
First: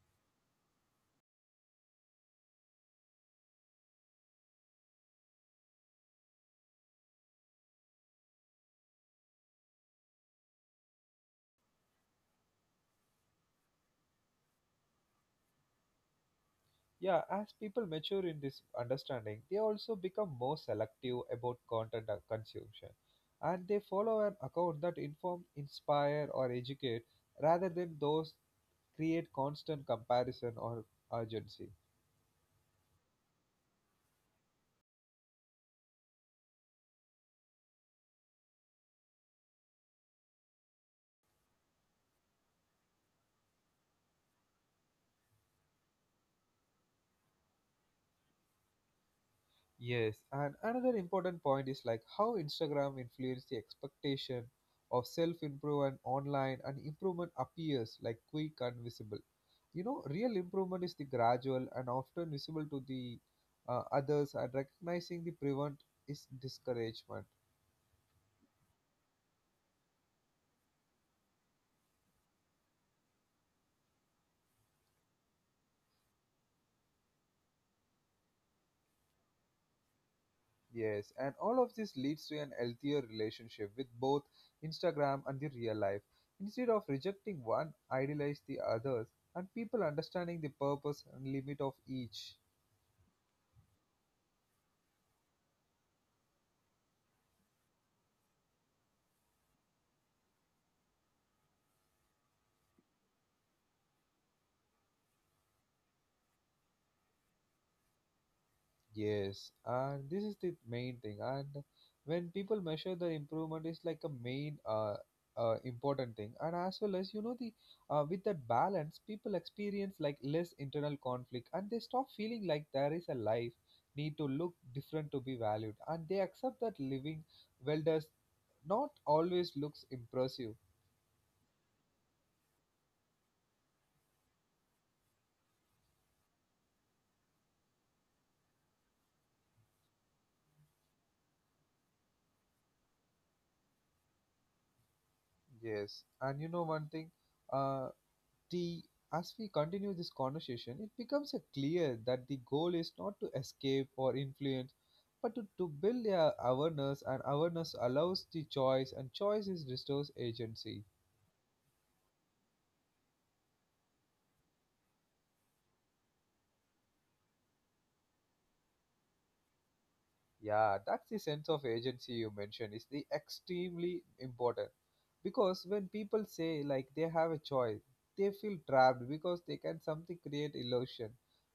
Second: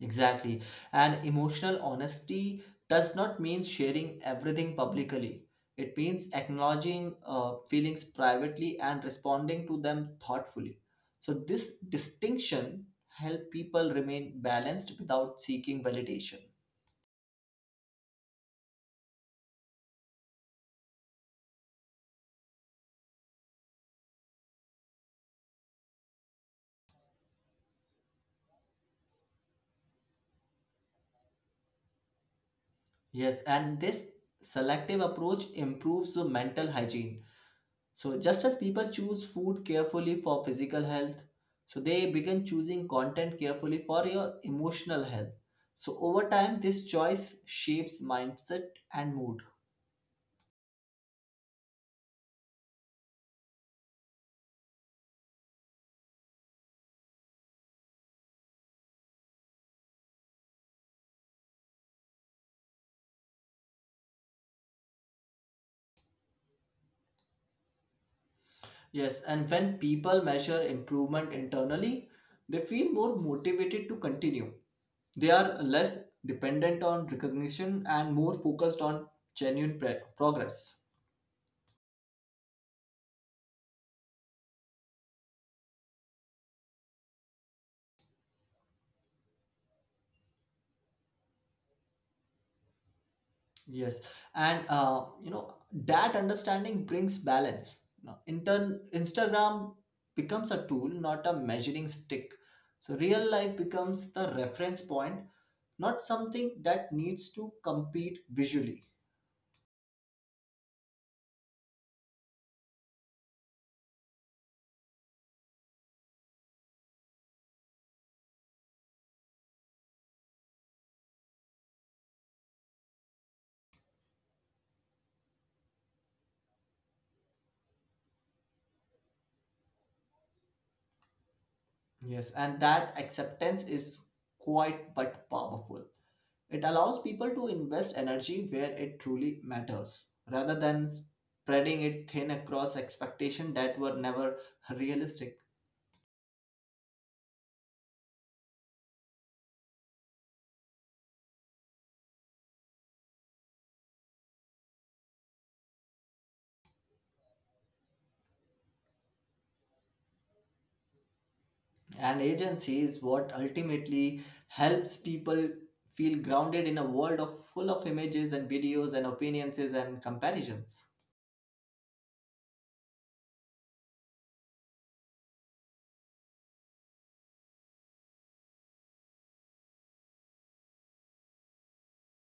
Speaker 2: Exactly. And emotional honesty does not mean sharing everything publicly. It means acknowledging feelings privately and responding to them thoughtfully. So this distinction help people remain balanced without seeking validation.
Speaker 1: Yeah, as people mature in this understanding, they also become more selective about content consumption, and they follow an account that inform, inspire, or educate rather than those create constant comparison or urgency.
Speaker 2: Yes, and this selective approach improves the mental hygiene. So, just as people choose food carefully for physical health, so they begin choosing content carefully for your emotional health. So, over time, this choice shapes mindset and mood.
Speaker 1: Yes, and another important point is like how Instagram influenced the expectation of self-improvement online, and improvement appears like quick and visible. You know, real improvement is the gradual and often visible to the others, and recognizing the prevent is discouragement.
Speaker 2: Yes, and when people measure improvement internally, they feel more motivated to continue. They are less dependent on recognition and more focused on progress.
Speaker 1: Yes, and all of this leads to an healthier relationship with both Instagram and the real life. Instead of rejecting one, idealize the others, and people understanding the purpose and limit of each.
Speaker 2: Yes, and that understanding brings balance. You know, in turn, Instagram becomes a tool, not a measuring stick. So real life becomes the reference point, not something that needs to compete visually.
Speaker 1: Yes, and this is the main thing. And when people measure the improvement, is like a main important thing. And as well as you know the with that balance, people experience like less internal conflict, and they stop feeling like there is a life need to look different to be valued, and they accept that living well does not always looks impressive.
Speaker 2: Yes, and that acceptance is quite but powerful. It allows people to invest energy where it truly matters, rather than spreading it thin across expectations that were never realistic.
Speaker 1: Yes, and you know one thing. Uh, the As we continue this conversation, it becomes clear that the goal is not to escape or influence, but to build a awareness, and awareness allows the choice, and choice is restores agency.
Speaker 2: An agency is what ultimately helps people feel grounded in a world of full of images and videos and opinions and comparisons.
Speaker 1: Yeah, that's the sense of agency you mentioned is the extremely important, because when people say like they have a choice, they feel trapped because they can something create illusion.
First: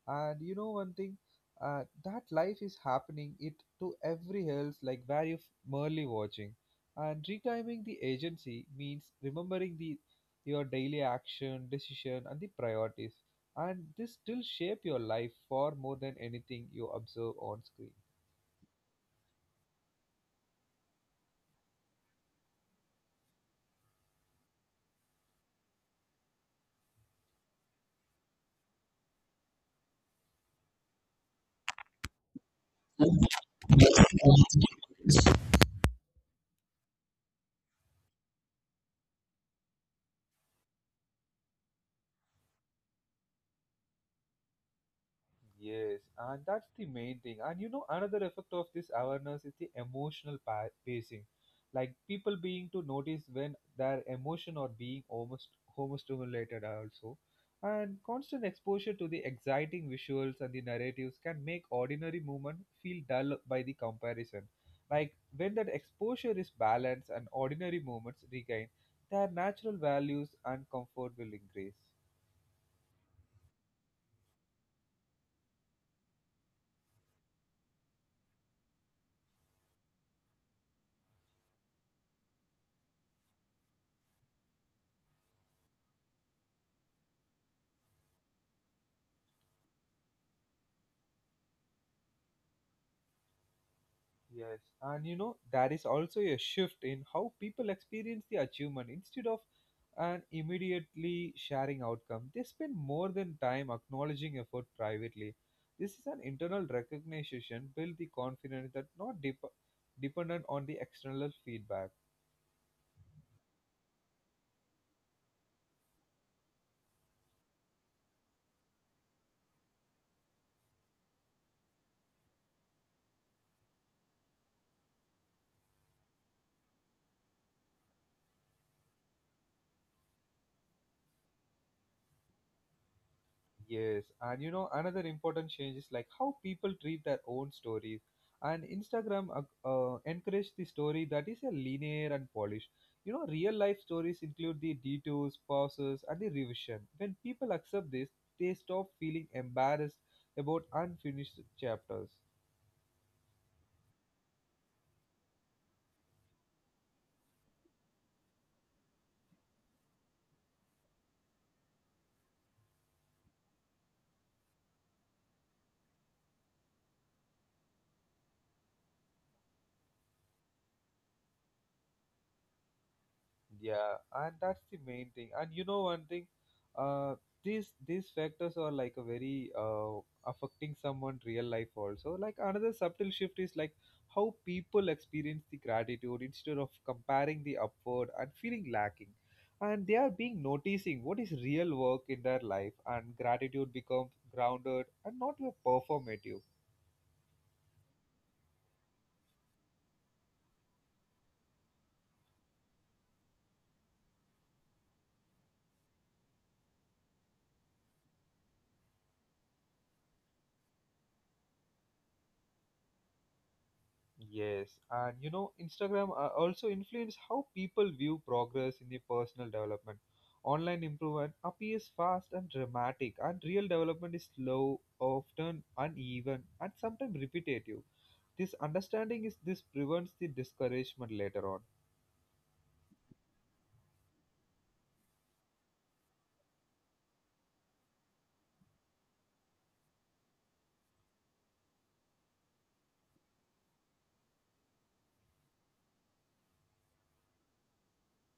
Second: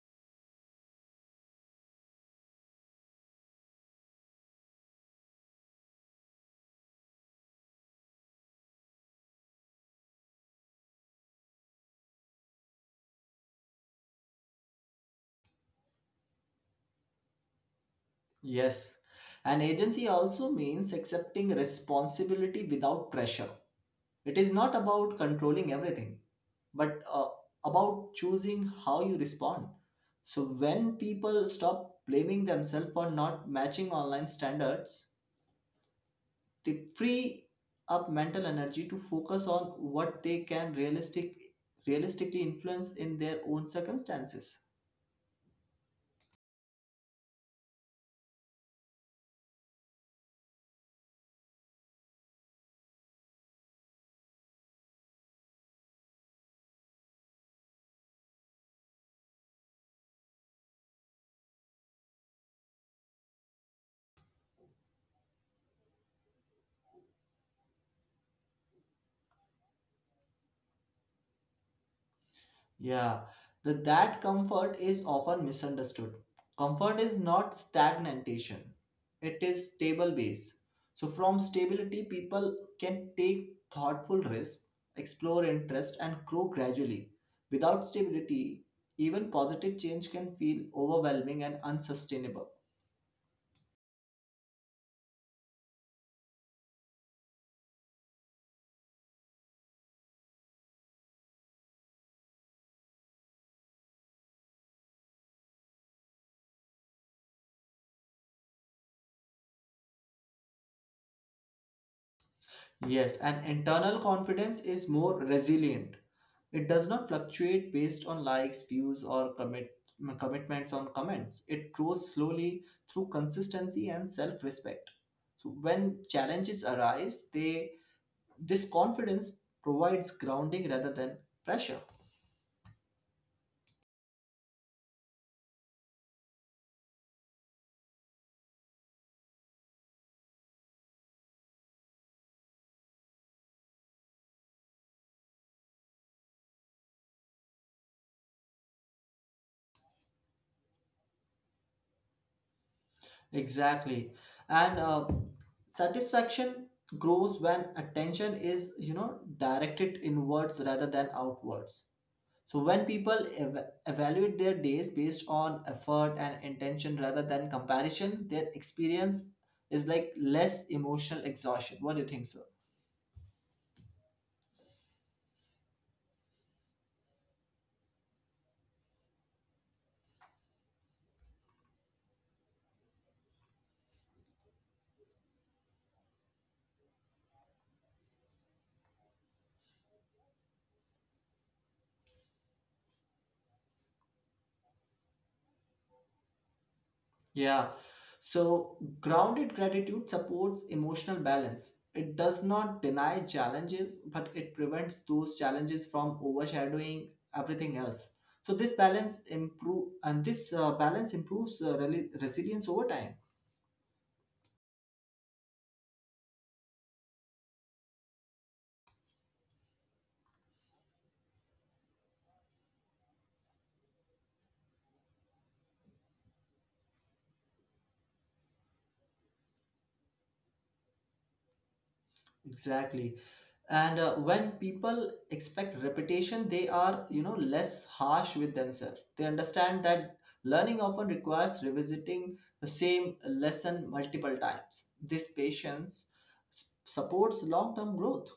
Speaker 1: And you know one thing, that life is happening it to every else, like where you merely watching, and reclaiming the agency means remembering the your daily action, decision, and the priorities, and this still shape your life far more than anything you observe on screen.
Speaker 2: Yes, an agency also means accepting responsibility without pressure. It is not about controlling everything, but about choosing how you respond. So when people stop blaming themselves for not matching online standards, they free up mental energy to focus on what they can realistically influence in their own circumstances.
Speaker 1: Yes, and that's the main thing. And you know, another effect of this awareness is the emotional pacing, like people being to notice when their emotion are being almost overstimulated also. And constant exposure to the exciting visuals and the narratives can make ordinary movement feel dull by the comparison. Like when that exposure is balanced and ordinary movements regain their natural values and comfort will increase.
Speaker 2: Yeah, that comfort is often misunderstood. Comfort is not stagnation, it is stable base. So, from stability, people can take thoughtful risks, explore interest, and grow gradually. Without stability, even positive change can feel overwhelming and unsustainable.
Speaker 1: Yes, and you know, there is also a shift in how people experience the achievement. Instead of an immediately sharing outcome, they spend more than time acknowledging effort privately. This is an internal recognition, build the confidence that not dependent on the external feedback.
Speaker 2: Yes, and internal confidence is more resilient. It does not fluctuate based on likes, views, or commitments on comments. It grows slowly through consistency and self-respect. So when challenges arise, they this confidence provides grounding rather than pressure.
Speaker 1: Yes, and you know, another important change is like how people treat their own stories. And Instagram encourage the story that is a linear and polished. You know, real life stories include the detours, pauses, and the revision. When people accept this, they stop feeling embarrassed about unfinished chapters.
Speaker 2: Exactly, and satisfaction grows when attention is, you know, directed inwards rather than outwards. So when people evaluate their days based on effort and intention rather than comparison, their experience is like less emotional exhaustion. What do you think, sir?
Speaker 1: Yeah, and that's the main thing. And you know one thing, uh, these factors are like a very affecting someone real life also. Like another subtle shift is like how people experience the gratitude, instead of comparing the upward and feeling lacking, and they are being noticing what is real work in their life, and gratitude becomes grounded and not your performative.
Speaker 2: Yeah. So grounded gratitude supports emotional balance. It does not deny challenges, but it prevents those challenges from overshadowing everything else. So this balance improve and this balance improves resilience over time.
Speaker 1: Yes, and you know, Instagram also influence how people view progress in the personal development. Online improvement appears fast and dramatic, and real development is slow, often uneven, and sometimes repetitive. This understanding is this prevents the discouragement later on.
Speaker 2: Exactly. And when people expect repetition, they are, you know, less harsh with themselves. They understand that learning often requires revisiting the same lesson multiple times. This patience supports long term growth.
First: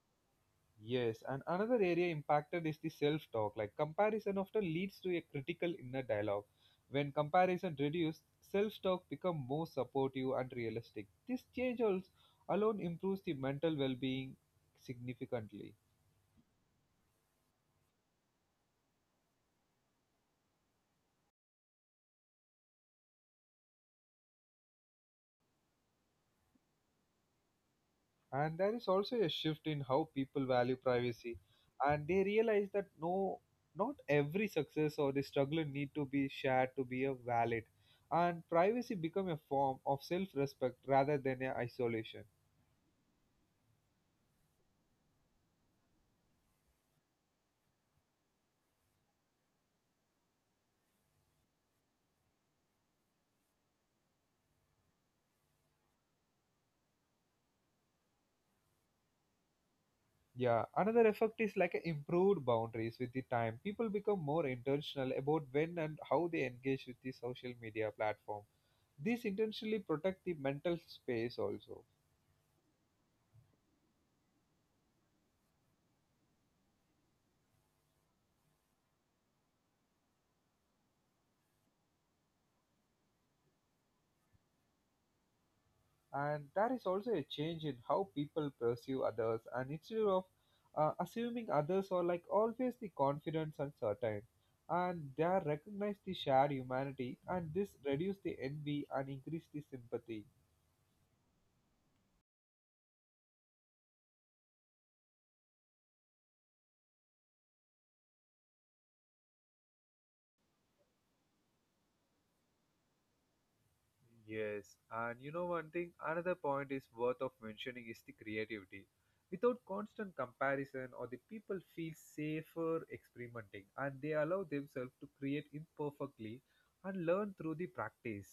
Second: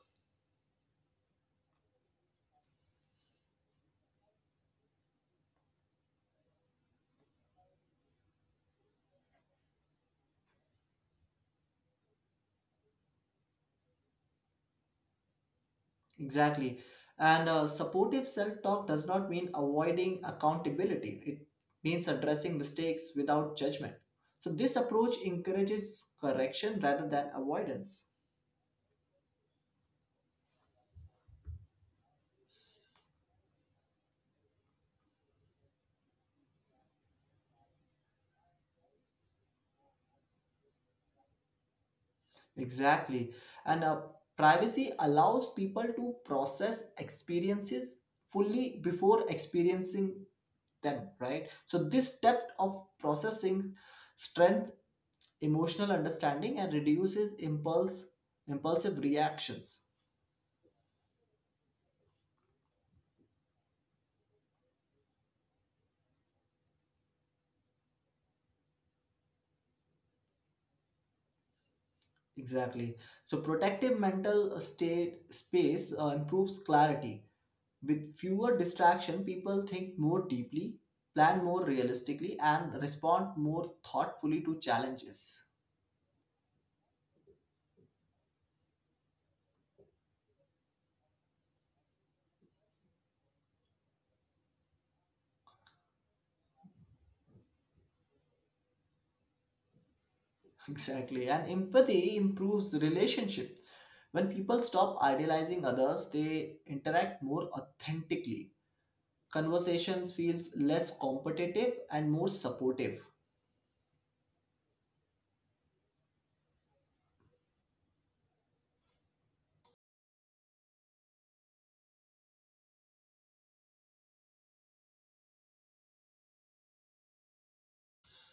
Speaker 1: Yes, and another area impacted is the self talk. Like comparison often leads to a critical inner dialogue. When comparison reduced, self talk become more supportive and realistic. This change also alone improves the mental well being significantly.
Speaker 2: Exactly, and supportive self talk does not mean avoiding accountability. It means addressing mistakes without judgment. So this approach encourages correction rather than avoidance.
Speaker 1: And there is also a shift in how people value privacy and they realize that no, not every success or the struggle need to be shared to be a valid, and privacy become a form of self respect rather than a isolation.
Speaker 2: Exactly. And privacy allows people to process experiences fully before experiencing them, right? So, this depth of processing strength emotional understanding and reduces impulse impulsive reactions.
Speaker 1: Yeah, another effect is like a improved boundaries with the time. People become more intentional about when and how they engage with the social media platform. This intentionally protect the mental space also.
Speaker 2: Exactly. So protective mental state space improves clarity. With fewer distraction, people think more deeply, plan more realistically, and respond more thoughtfully to challenges.
Speaker 1: And there is also a change in how people perceive others, and instead of assuming others are like always the confidence and certain, and they are recognize the shared humanity, and this reduce the envy and increase the sympathy.
Speaker 2: Exactly. And empathy improves the relationship. When people stop idealizing others, they interact more authentically. Conversations feels less competitive and more supportive.
Speaker 1: Yes, and you know one thing, another point is worth of mentioning is the creativity. Without constant comparison, or the people feel safer experimenting, and they allow themselves to create imperfectly and learn through the practice.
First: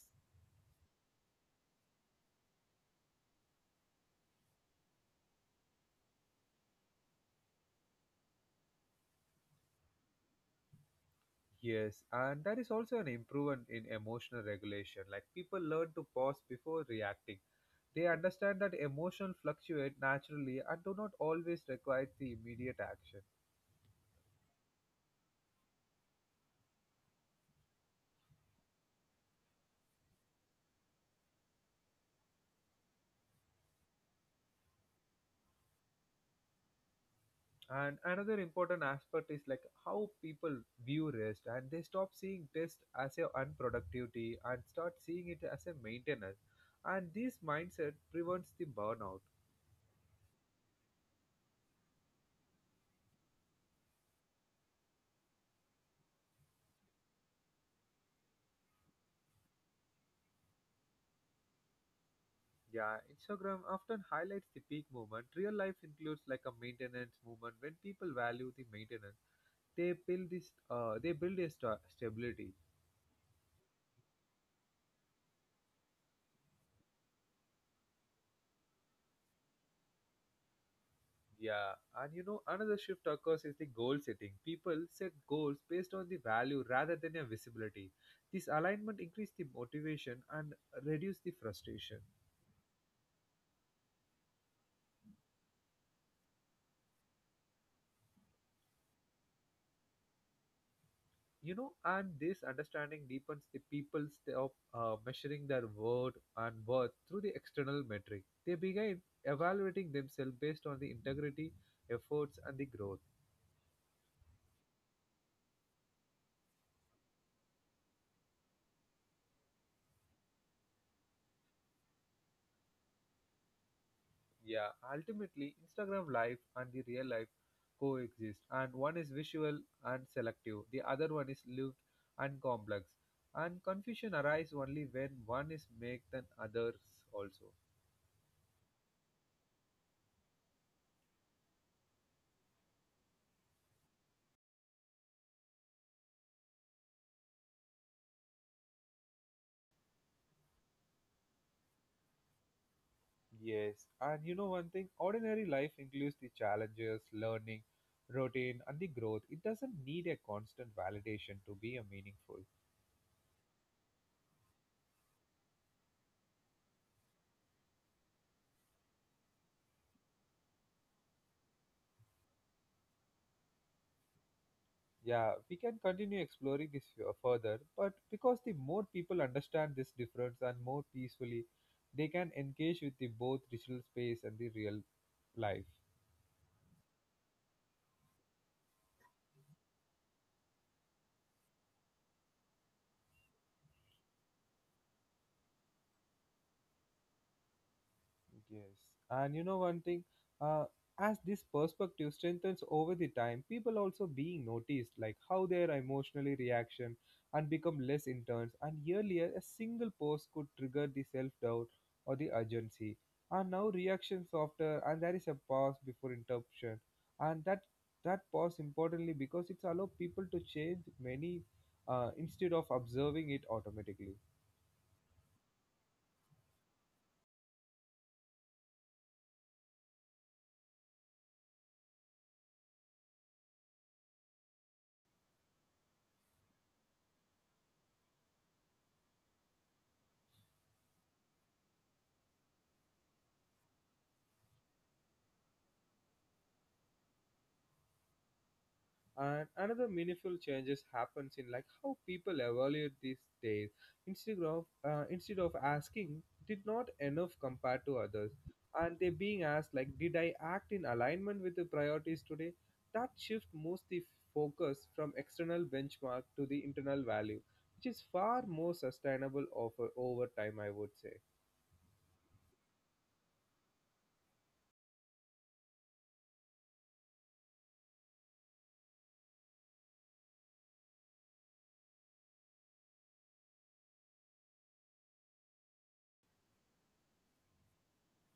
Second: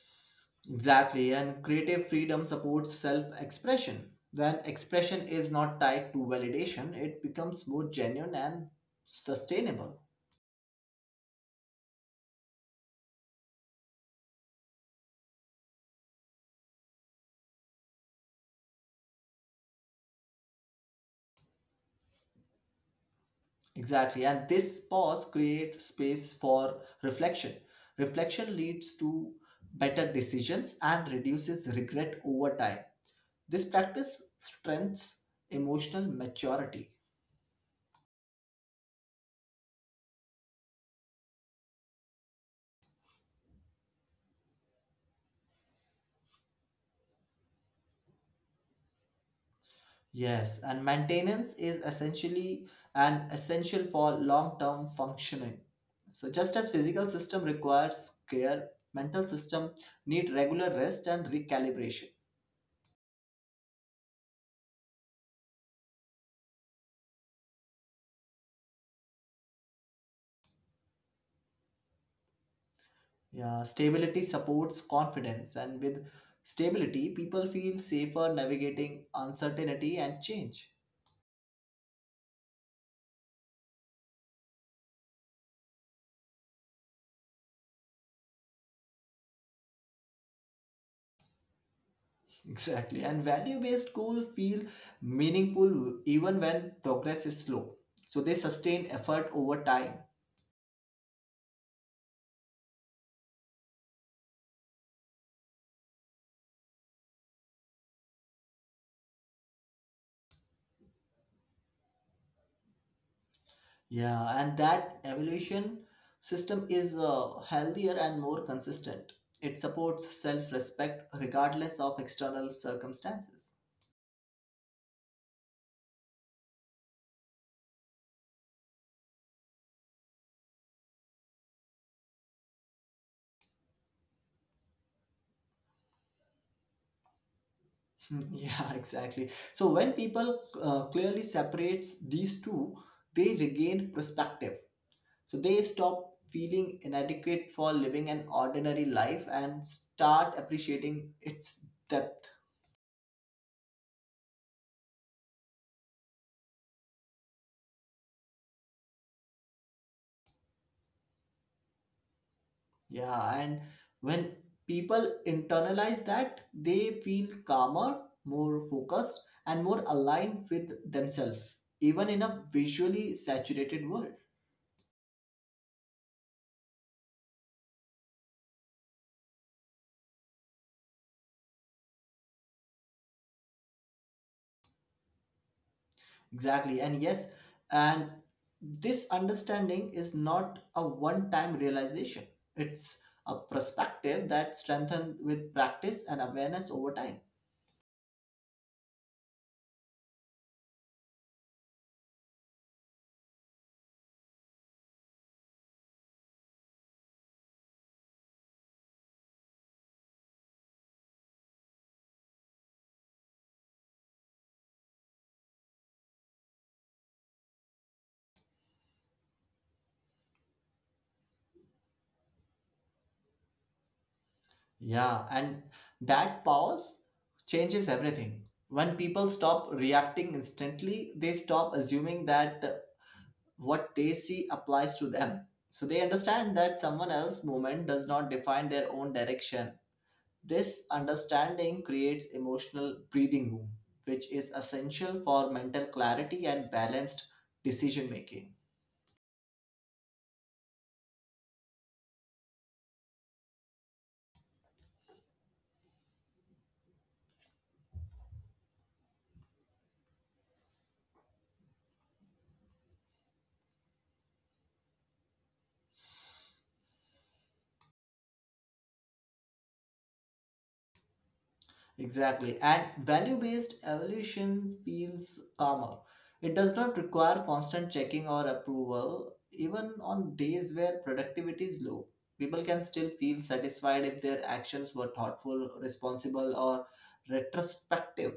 Speaker 2: Exactly. And creative freedom supports self-expression. When expression is not tied to validation, it becomes more genuine and sustainable.
Speaker 1: Yes, and there is also an improvement in emotional regulation. Like people learn to pause before reacting. They understand that emotions fluctuate naturally and do not always require the immediate action.
Speaker 2: Exactly. And this pause creates space for reflection. Reflection leads to better decisions and reduces regret over time. This practice strengthens emotional maturity.
Speaker 1: And another important aspect is like how people view rest, and they stop seeing rest as a unproductivity and start seeing it as a maintenance. And this mindset prevents the burnout.
Speaker 2: Yes, and maintenance is essentially an essential for long-term functioning. So just as physical system requires care, mental system need regular rest and recalibration.
Speaker 1: Yeah, Instagram often highlights the peak movement. Real life includes like a maintenance movement. When people value the maintenance, they build this they build a stability.
Speaker 2: Yeah, stability supports confidence, and with stability, people feel safer navigating uncertainty and change.
Speaker 1: Yeah, and you know, another shift occurs is the goal setting. People set goals based on the value rather than a visibility. This alignment increases the motivation and reduce the frustration.
Speaker 2: Exactly. And value based goals feel meaningful even when progress is slow. So they sustain effort over time.
Speaker 1: You know, and this understanding deepens the people's of measuring their worth and worth through the external metric. They begin evaluating themselves based on the integrity, efforts, and the growth.
Speaker 2: Yeah, and that evaluation system is healthier and more consistent. It supports self respect regardless of external circumstances.
Speaker 1: Yeah, ultimately, Instagram life and the real life coexist, and one is visual and selective, the other one is lived and complex. And confusion arises only when one is made than others also.
Speaker 2: Yeah, exactly. So when people clearly separates these two, they regain perspective. So they stop feeling inadequate for living an ordinary life and start appreciating its depth.
Speaker 1: Yes, and you know one thing, ordinary life includes the challenges, learning, routine, and the growth. It doesn't need a constant validation to be a meaningful.
Speaker 2: Yeah, and when people internalize that, they feel calmer, more focused, and more aligned with themselves, even in a visually saturated world.
Speaker 1: Yeah, we can continue exploring this further, but because the more people understand this difference and more peacefully, they can engage with the both digital space and the real life.
Speaker 2: Exactly. And yes, and this understanding is not a one time realization, it's a perspective that strengthened with practice and awareness over time.
Speaker 1: Yes, and you know one thing, uh, as this perspective strengthens over the time, people also being noticed, like how their emotionally reaction and become less intense. And earlier, a single post could trigger the self-doubt or the urgency, and now reactions after, and there is a pause before interruption, and that pause importantly because it's allow people to change many, instead of observing it automatically.
Speaker 2: Yeah, and that pause changes everything. When people stop reacting instantly, they stop assuming that what they see applies to them. So they understand that someone else's moment does not define their own direction. This understanding creates emotional breathing room, which is essential for mental clarity and balanced decision making.
Speaker 1: And another meaningful changes happens in like how people evaluate these days. Instead of asking, did not enough compared to others, and they being asked like, did I act in alignment with the priorities today? That shift moves the focus from external benchmark to the internal value, which is far more sustainable over time, I would say.
Speaker 2: Exactly. And value based evolution feels calmer. It does not require constant checking or approval, even on days where productivity is low. People can still feel satisfied if their actions were thoughtful, responsible, or retrospective.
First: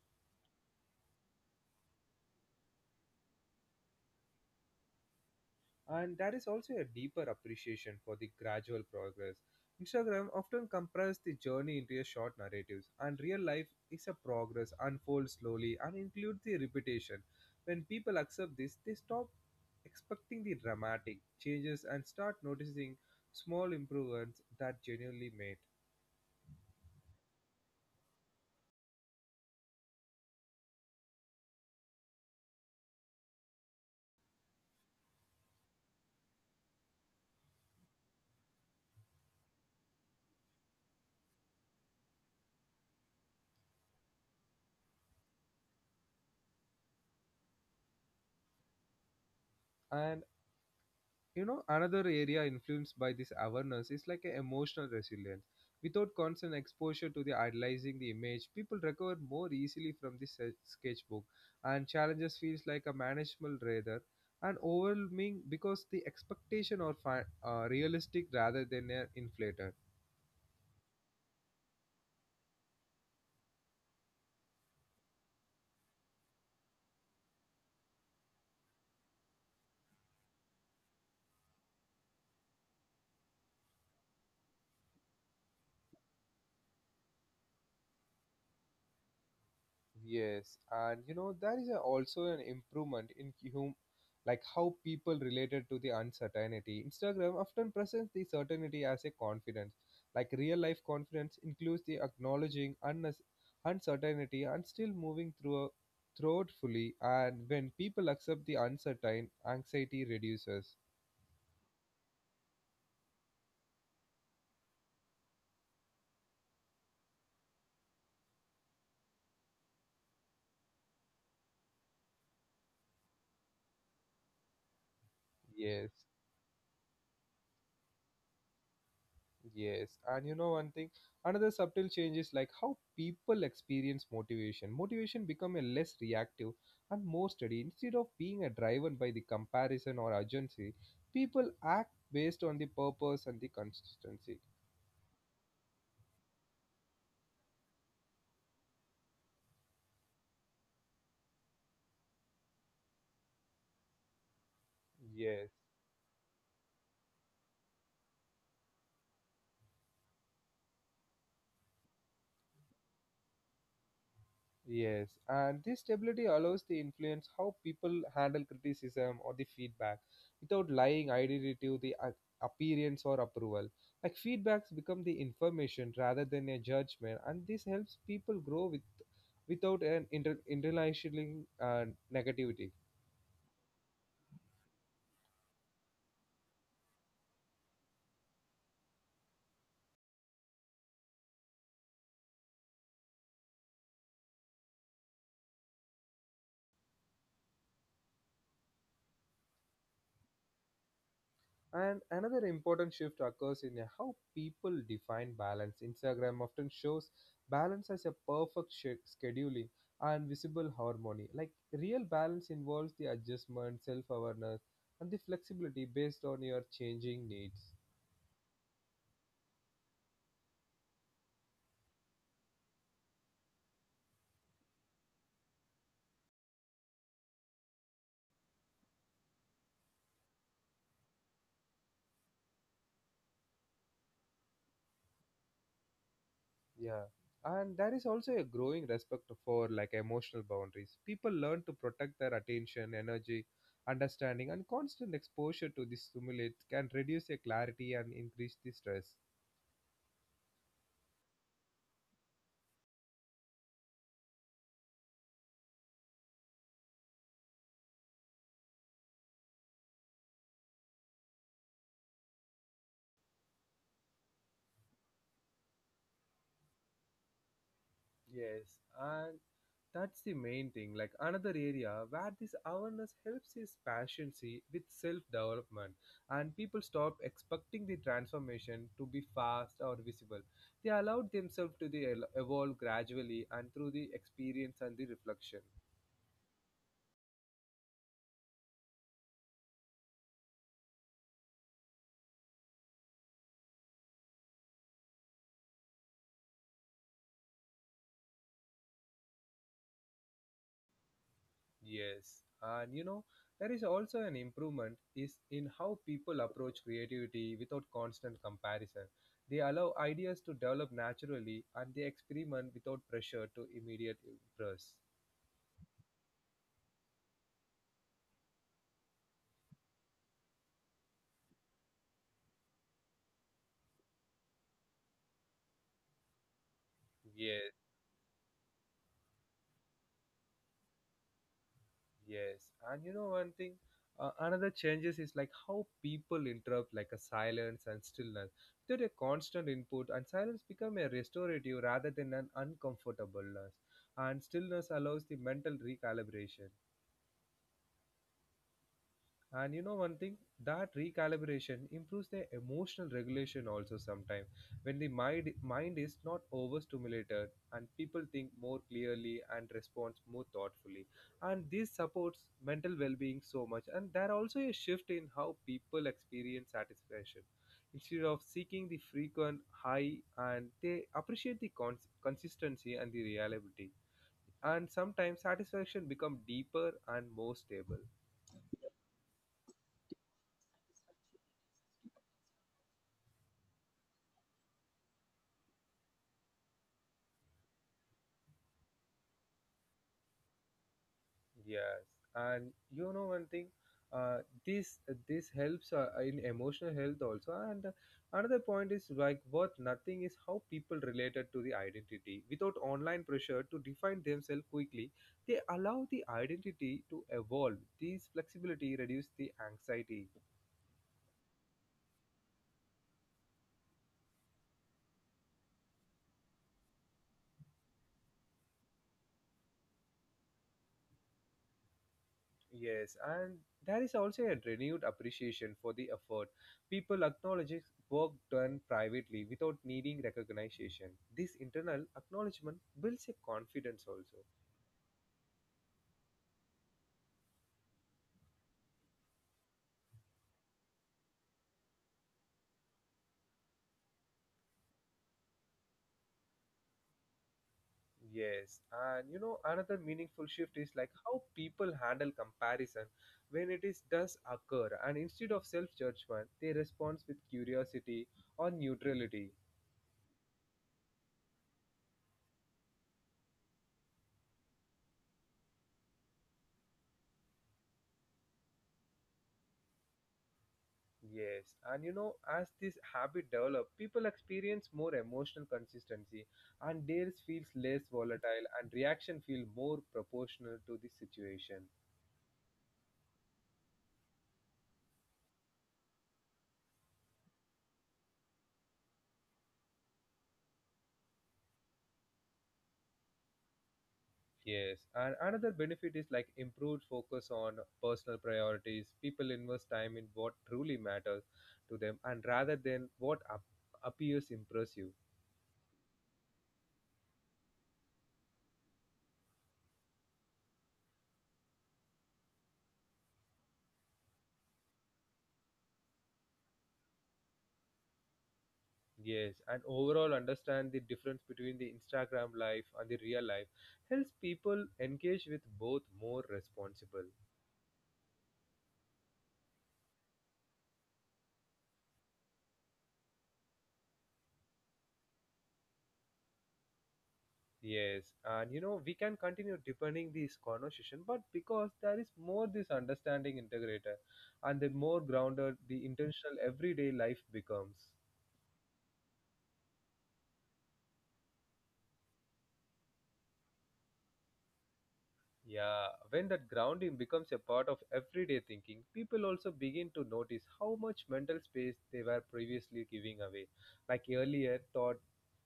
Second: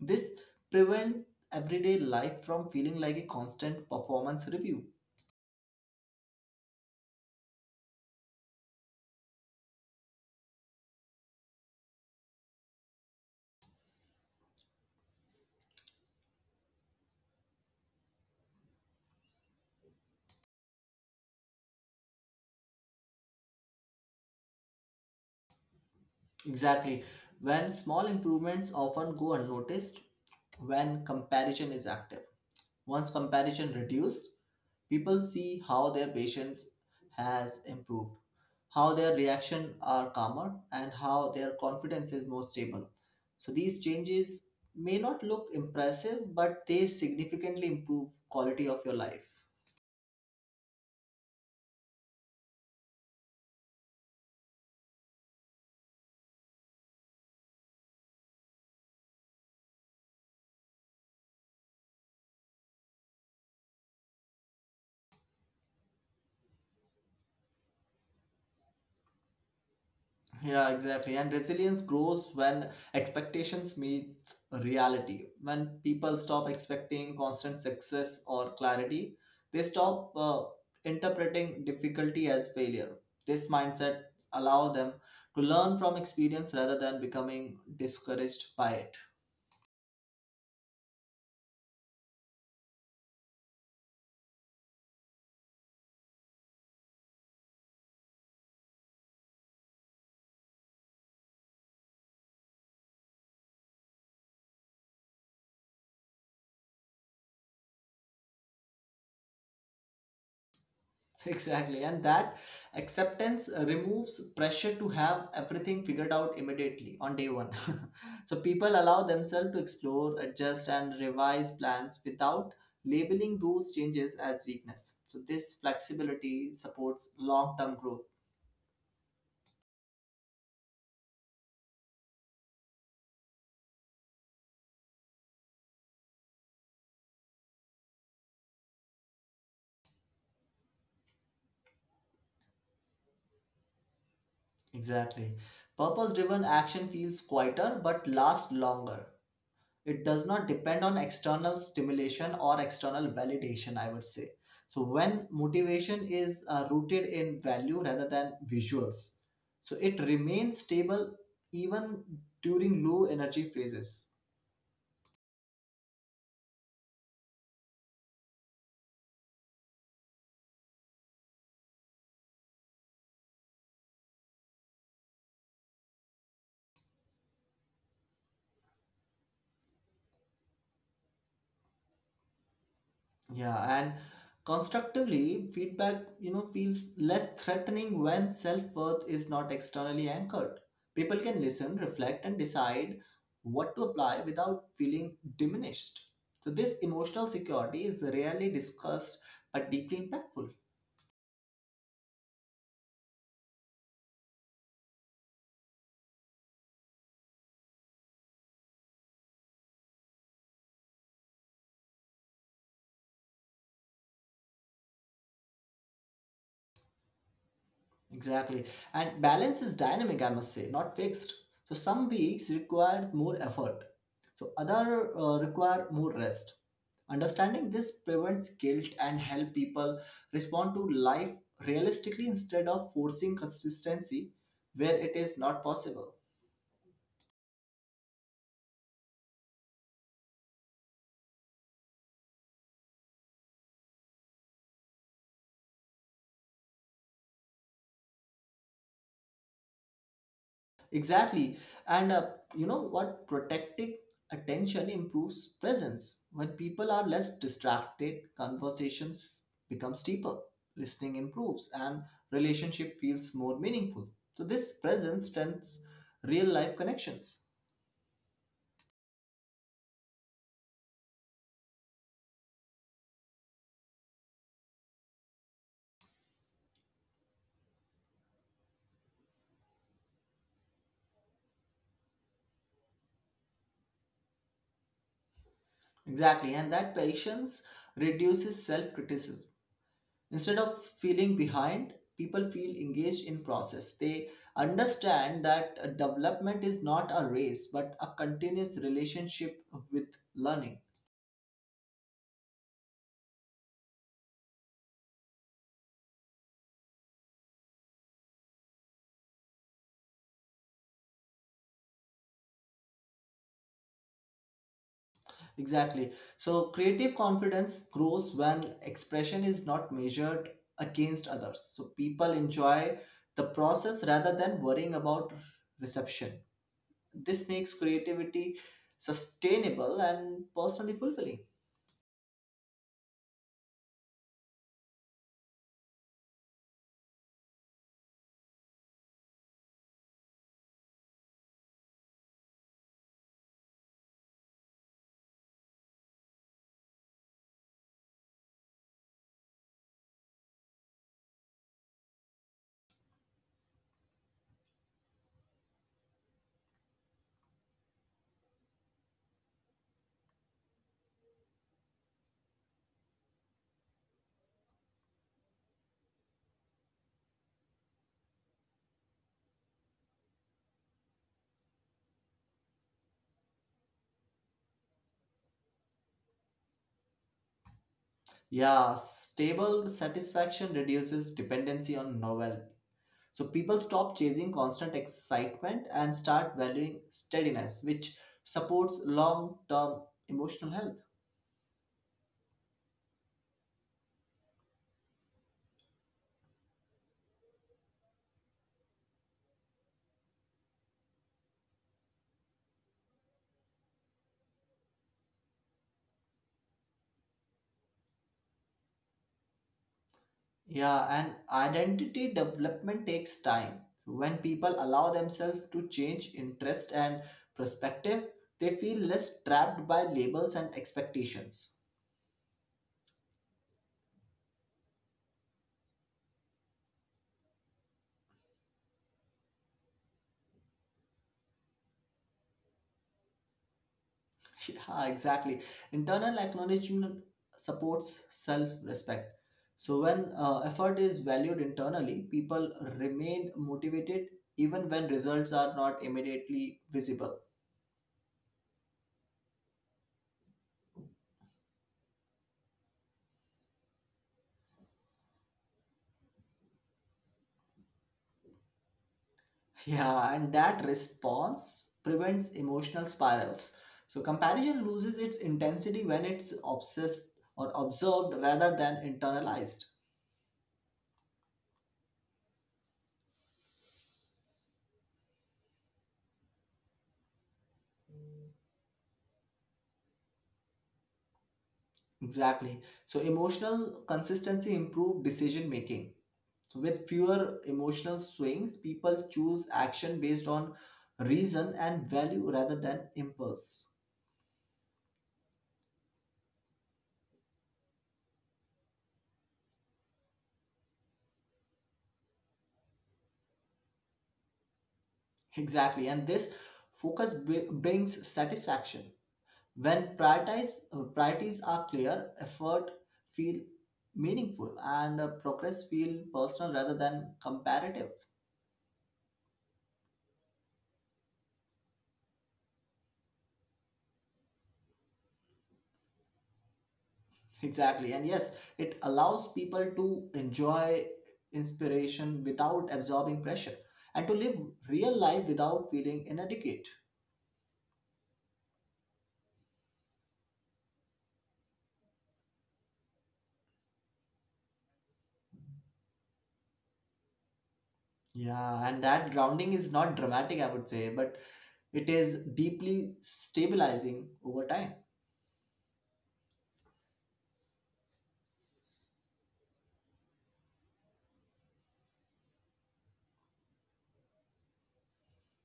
Speaker 2: This prevents everyday life from feeling like a constant performance review.
Speaker 1: And there is also a deeper appreciation for the gradual progress. Instagram often compresses the journey into a short narratives, and real life is a progress unfolds slowly and includes the repetition. When people accept this, they stop expecting the dramatic changes and start noticing small improvements that genuinely made.
Speaker 2: Exactly. When small improvements often go unnoticed when comparison is active. Once comparison reduced, people see how their patience has improved, how their reaction are calmer, and how their confidence is more stable. So these changes may not look impressive, but they significantly improve quality of your life.
Speaker 1: And you know another area influenced by this awareness is like a emotional resilience without constant exposure to the idolizing the image. People recover more easily from this sketchbook, and challenges feels like a manageable rather and overwhelming because the expectation are realistic rather than inflated.
Speaker 2: Yeah, exactly. And resilience grows when expectations meet reality. When people stop expecting constant success or clarity, they stop interpreting difficulty as failure. This mindset allow them to learn from experience rather than becoming discouraged by it.
Speaker 1: Yes, and you know there is a, also an improvement in hum, like how people related to the uncertainty. Instagram often presents the certainty as a confidence. Like real life confidence includes the acknowledging uncertainty and still moving throughout fully. And when people accept the uncertain, anxiety reduces.
Speaker 2: Exactly, and that acceptance removes pressure to have everything figured out immediately on day one. So people allow themselves to explore, adjust, and revise plans without labeling those changes as weakness. So this
Speaker 1: Yes.
Speaker 2: flexibility supports long-term growth.
Speaker 1: Yes, and you know one thing, another subtle change is like how people experience motivation. Motivation become a less reactive and more steady. Instead of being a driven by the comparison or urgency, people act based on the purpose and the consistency.
Speaker 2: Exactly. Purpose-driven action feels quieter but lasts longer. It does not depend on external stimulation or external validation, I would say. So when
Speaker 1: Yes.
Speaker 2: motivation is rooted in value rather than visuals, so it remains stable even during low energy phases.
Speaker 1: Yes, and this stability allows the influence how people handle criticism or the feedback without lying identity to the appearance or approval. Like feedbacks become the information rather than a judgment, and this helps people grow with without an internalizing negativity.
Speaker 2: Yeah, and constructively, feedback, you know, feels less threatening when self-worth is not externally anchored. People can listen, reflect, and decide what to apply without feeling diminished. So this emotional security is rarely discussed but deeply impactful.
Speaker 1: And another important shift occurs in how people define balance. Instagram often shows balance as a perfect scheduling and visible harmony. Like real balance involves the adjustment, self awareness, and the flexibility based on your changing needs.
Speaker 2: Exactly. And balance is dynamic, I must say, not fixed. So some weeks require more effort. So other require more rest. Understanding this prevents guilt and help people respond to life realistically instead of forcing consistency where it is not possible.
Speaker 1: Yeah. And there is also a growing respect for like emotional boundaries. People learn to protect their attention, energy, understanding, and constant exposure to this stimulate can reduce their clarity and increase the stress.
Speaker 2: Exactly. And you know what? Protecting attention improves presence. When people are less distracted, conversations become deeper, listening improves, and relationship feels more meaningful. So this presence strengthens real life connections.
Speaker 1: Yes, and that's the main thing. Like another area where this awareness helps is patience with self development, and people stop expecting the transformation to be fast or visible. They allow themselves to the evolve gradually and through the experience and the reflection.
Speaker 2: Exactly. And that patience reduces self criticism instead of feeling behind people feel engaged in process they understand that development is not a race but a continuous relationship with learning.
Speaker 1: Yes, and you know, there is also an improvement is in how people approach creativity without constant comparison. They allow ideas to develop naturally and they experiment without pressure to immediate impress.
Speaker 2: Exactly. So creative confidence grows when expression is not measured against others, so people enjoy the process rather than worrying about reception. This
Speaker 1: Yes,
Speaker 2: makes creativity sustainable and personally fulfilling.
Speaker 1: yes. And you know one thing, another changes is like how people interrupt like a silence and stillness. Without a constant input and silence become a restorative rather than an uncomfortableness. And stillness allows the mental recalibration. And you know one thing, that recalibration improves their emotional regulation also sometimes. When the mind is not overstimulated and people think more clearly and responds more thoughtfully. And this supports mental well-being so much. And there also a shift in how people experience satisfaction. Instead of seeking the frequent high and they appreciate the consistency and the reliability. And sometimes satisfaction become deeper and more stable.
Speaker 2: Yeah, stable satisfaction reduces dependency on novelty. So people stop chasing constant excitement and start valuing steadiness, which supports long term emotional health.
Speaker 1: Yes, and you know one thing, uh, this this helps in emotional health also. And another point is like worth nothing is how people related to the identity. Without online pressure to define themselves quickly, they allow the identity to evolve. This flexibility reduces the anxiety.
Speaker 2: Yeah, and identity development takes time. So when people allow themselves to change interest and perspective, they feel less trapped by labels and expectations.
Speaker 1: Yes, and there is also a renewed appreciation for the effort. People acknowledge work done privately without needing recognition. This internal acknowledgement builds a confidence also.
Speaker 2: Yeah, exactly. Internal acknowledgement supports self respect. So, when effort is valued internally, people remain motivated even when results are not immediately visible.
Speaker 1: Yes, and you know, another meaningful shift is like how people handle comparison when it is does occur, and instead of self judgment, they respond with curiosity or neutrality.
Speaker 2: Yeah, and that response prevents emotional spirals. So, comparison loses its intensity when it's obsessed or observed rather than internalized.
Speaker 1: Yes, and you know, as this habit develops, people experience more emotional consistency, and theirs feels less volatile, and reaction feel more proportional to the situation.
Speaker 2: Exactly. So, emotional consistency improves decision making. So, with fewer emotional swings, people choose action based on reason and value rather than impulse.
Speaker 1: Yes, and another benefit is like improved focus on personal priorities. People invest time in what truly matters to them, and rather than what appears impressive.
Speaker 2: Exactly, and this brings satisfaction. When priorities are clear, effort feel meaningful, and progress feel personal rather than comparative.
Speaker 1: Yes, and overall understand the difference between the Instagram life and the real life helps people engage with both more responsible.
Speaker 2: Exactly, and yes, it allows people to enjoy inspiration without absorbing pressure and to live real life without feeling inadequate.
Speaker 1: Yes, and you know we can continue deepening this conversation, but because there is more this understanding integrator, and the more grounded the intentional everyday life becomes.
Speaker 2: Yeah, and that grounding is not dramatic, I would say, but it is deeply stabilizing over time.
Speaker 1: Yeah, when that grounding becomes a part of everyday thinking, people also begin to notice how much mental space they were previously giving away. Like earlier, thought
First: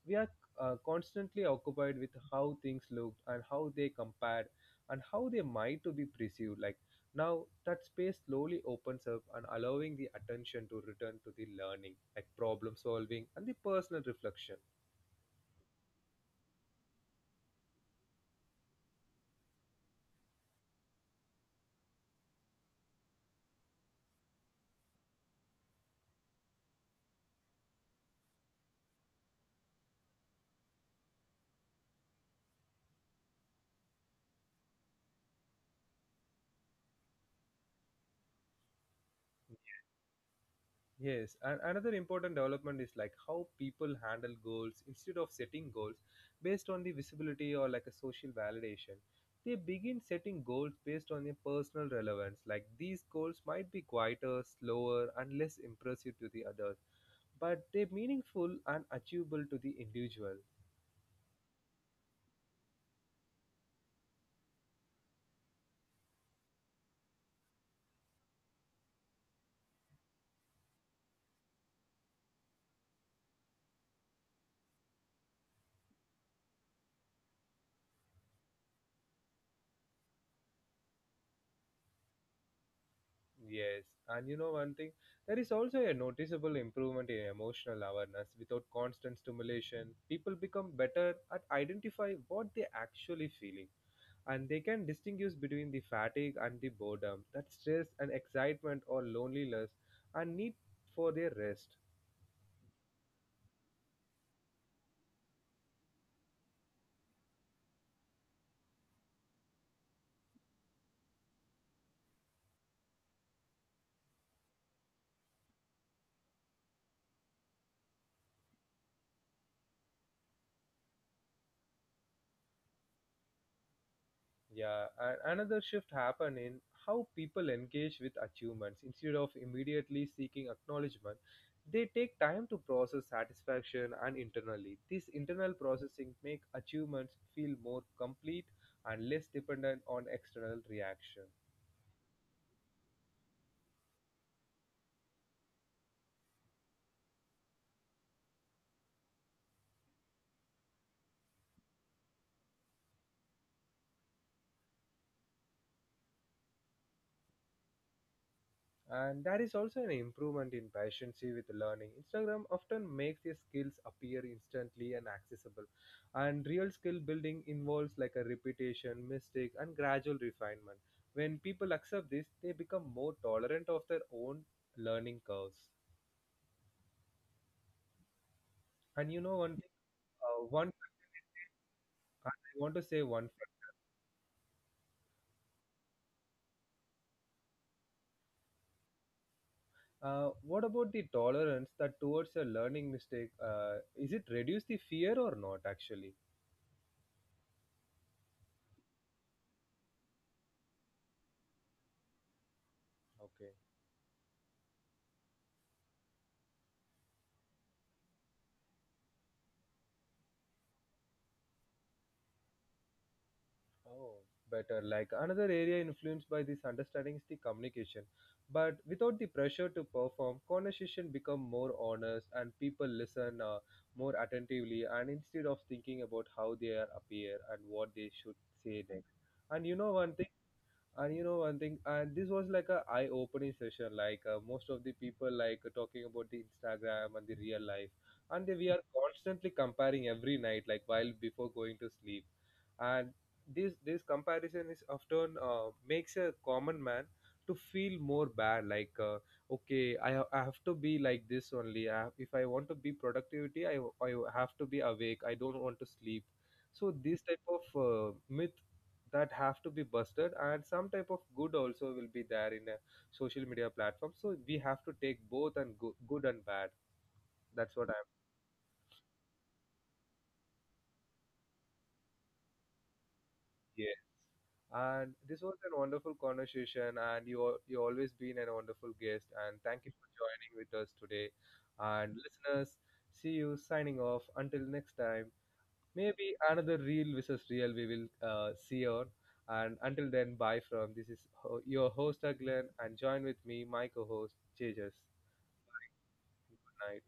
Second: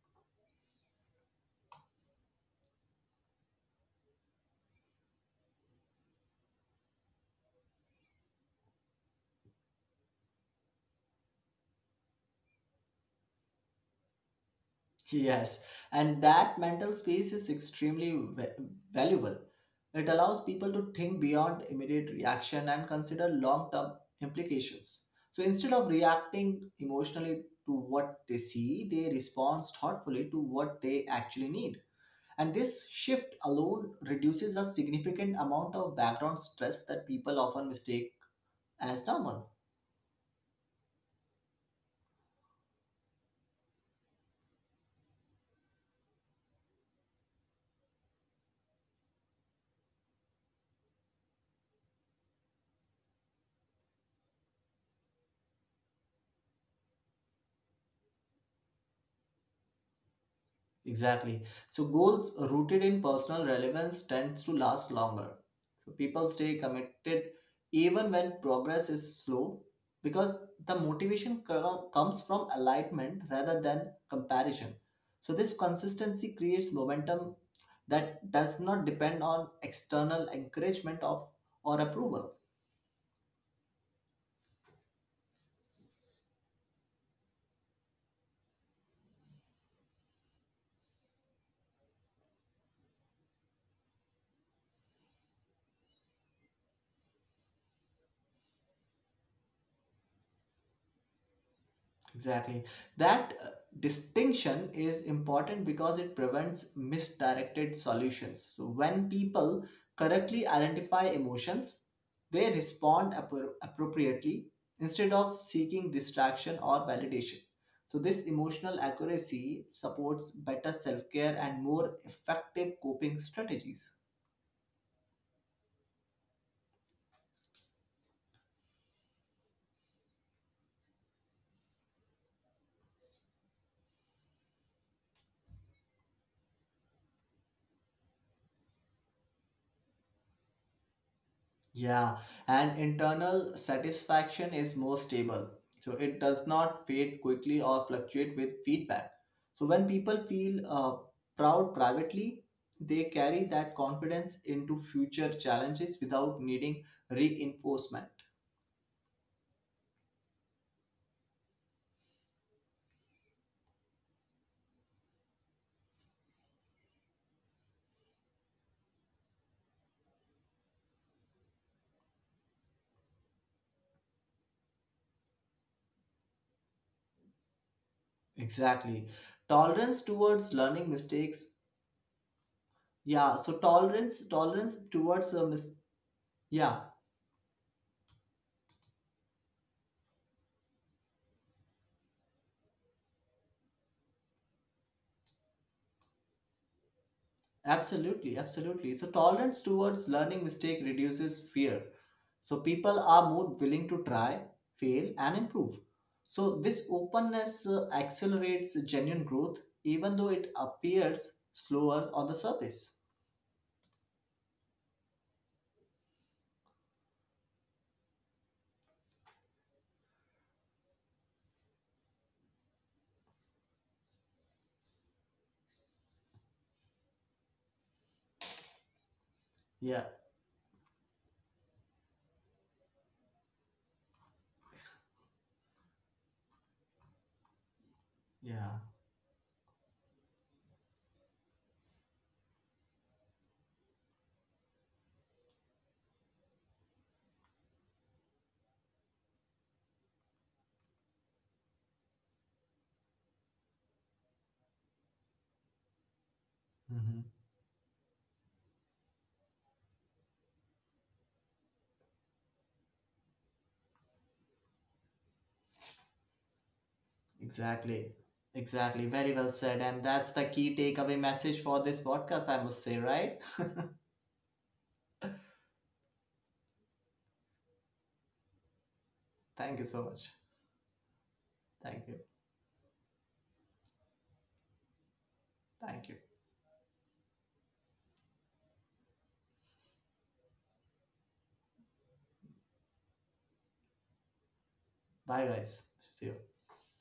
Speaker 1: we are constantly occupied with how things looked and how they compared and how they might to be perceived like now that space slowly opens up and allowing the attention to return to the learning like problem solving and the personal reflection.
Speaker 2: Yes, and that mental space is extremely valuable. It allows people to think beyond immediate reaction and consider long term implications. So instead of reacting emotionally to what they see, they respond thoughtfully to what they actually need. And this shift alone reduces a significant amount of background stress that people often mistake as normal.
Speaker 1: Yes, and another important development is like how people handle goals instead of setting goals based on the visibility or like a social validation. They begin setting goals based on their personal relevance. Like these goals might be quieter, slower, and less impressive to the others, but they're meaningful and achievable to the individual.
Speaker 2: Exactly. So goals rooted in personal relevance tends to last longer. So people stay committed even when progress is slow because the comes from alignment rather than comparison. So this consistency creates momentum that does not depend on external encouragement of or approval.
Speaker 1: Yes, and you know one thing, there is also a noticeable improvement in emotional awareness without constant stimulation. People become better at identify what they actually feeling, and they can distinguish between the fatigue and the boredom, that stress and excitement or loneliness, and need for their rest.
Speaker 2: Exactly. That distinction is important because it prevents misdirected solutions. So when people correctly identify emotions, they respond appropriately instead of seeking distraction or validation. So this emotional accuracy supports better self-care and more effective coping strategies.
Speaker 1: Yeah, and another shift happened in how people engage with achievements instead of immediately seeking acknowledgement. They take time to process satisfaction and internally. This internal processing make achievements feel more complete and less dependent on external reaction.
Speaker 2: Yeah, and internal satisfaction is more stable. So it does not fade quickly or fluctuate with feedback. So when people feel proud privately, they carry that confidence into future challenges without needing reinforcement.
Speaker 1: And that is also an improvement in patience with learning. Instagram often makes your skills appear instantly and accessible, and real skill building involves like a repetition mistake and gradual refinement. When people accept this they become more tolerant of their own learning curves. And you know one thing,
Speaker 2: Exactly.
Speaker 1: one
Speaker 2: Tolerance towards learning mistakes.
Speaker 1: I want to say one thing.
Speaker 2: Yeah, so tolerance towards a mis- yeah,
Speaker 1: What about the tolerance that towards a learning mistake, is it reduce the fear or not actually?
Speaker 2: absolutely, absolutely. So tolerance towards learning mistake reduces fear. So
Speaker 1: Okay.
Speaker 2: people are more willing to try, fail, and improve. So this openness accelerates genuine growth, even though it appears slower on the surface.
Speaker 1: Oh, better. Like another area influenced by this understanding is the communication. But without the pressure to perform, conversation become more honest and people listen more attentively and instead of thinking about how they are appear and what they should say next. And you know one
Speaker 2: Yeah,
Speaker 1: thing and you know one thing, and this was like a eye-opening session, like most of the people like talking about the Instagram and the real life, and they, we are
Speaker 2: yeah.
Speaker 1: constantly comparing every night like while before going to sleep, and this comparison is often makes a common man to feel more bad, like okay, I, I have to be like this only. I, if I want to be productivity, I have to be awake, I don't want to sleep. So this
Speaker 2: Hmm.
Speaker 1: type of myth that have to be busted, and some type of good also will be there in a social media platform, so we have to take both and good and bad. That's what I'm.
Speaker 2: Exactly. Exactly. Very well said. And that's the key takeaway message for this podcast, I must say, right?
Speaker 1: Yeah, and this was a wonderful conversation and you you always been a wonderful guest, and thank
Speaker 2: Thank
Speaker 1: you
Speaker 2: you
Speaker 1: for
Speaker 2: so much.
Speaker 1: joining with us today.
Speaker 2: Thank
Speaker 1: And
Speaker 2: you.
Speaker 1: listeners, see you, signing off until next time.
Speaker 2: Thank you.
Speaker 1: Maybe another real versus real we will see on, and until then, bye. From this is your host Aglen, and join with me my co-host Jjas.
Speaker 2: Bye, guys. See you.
Speaker 1: Good night.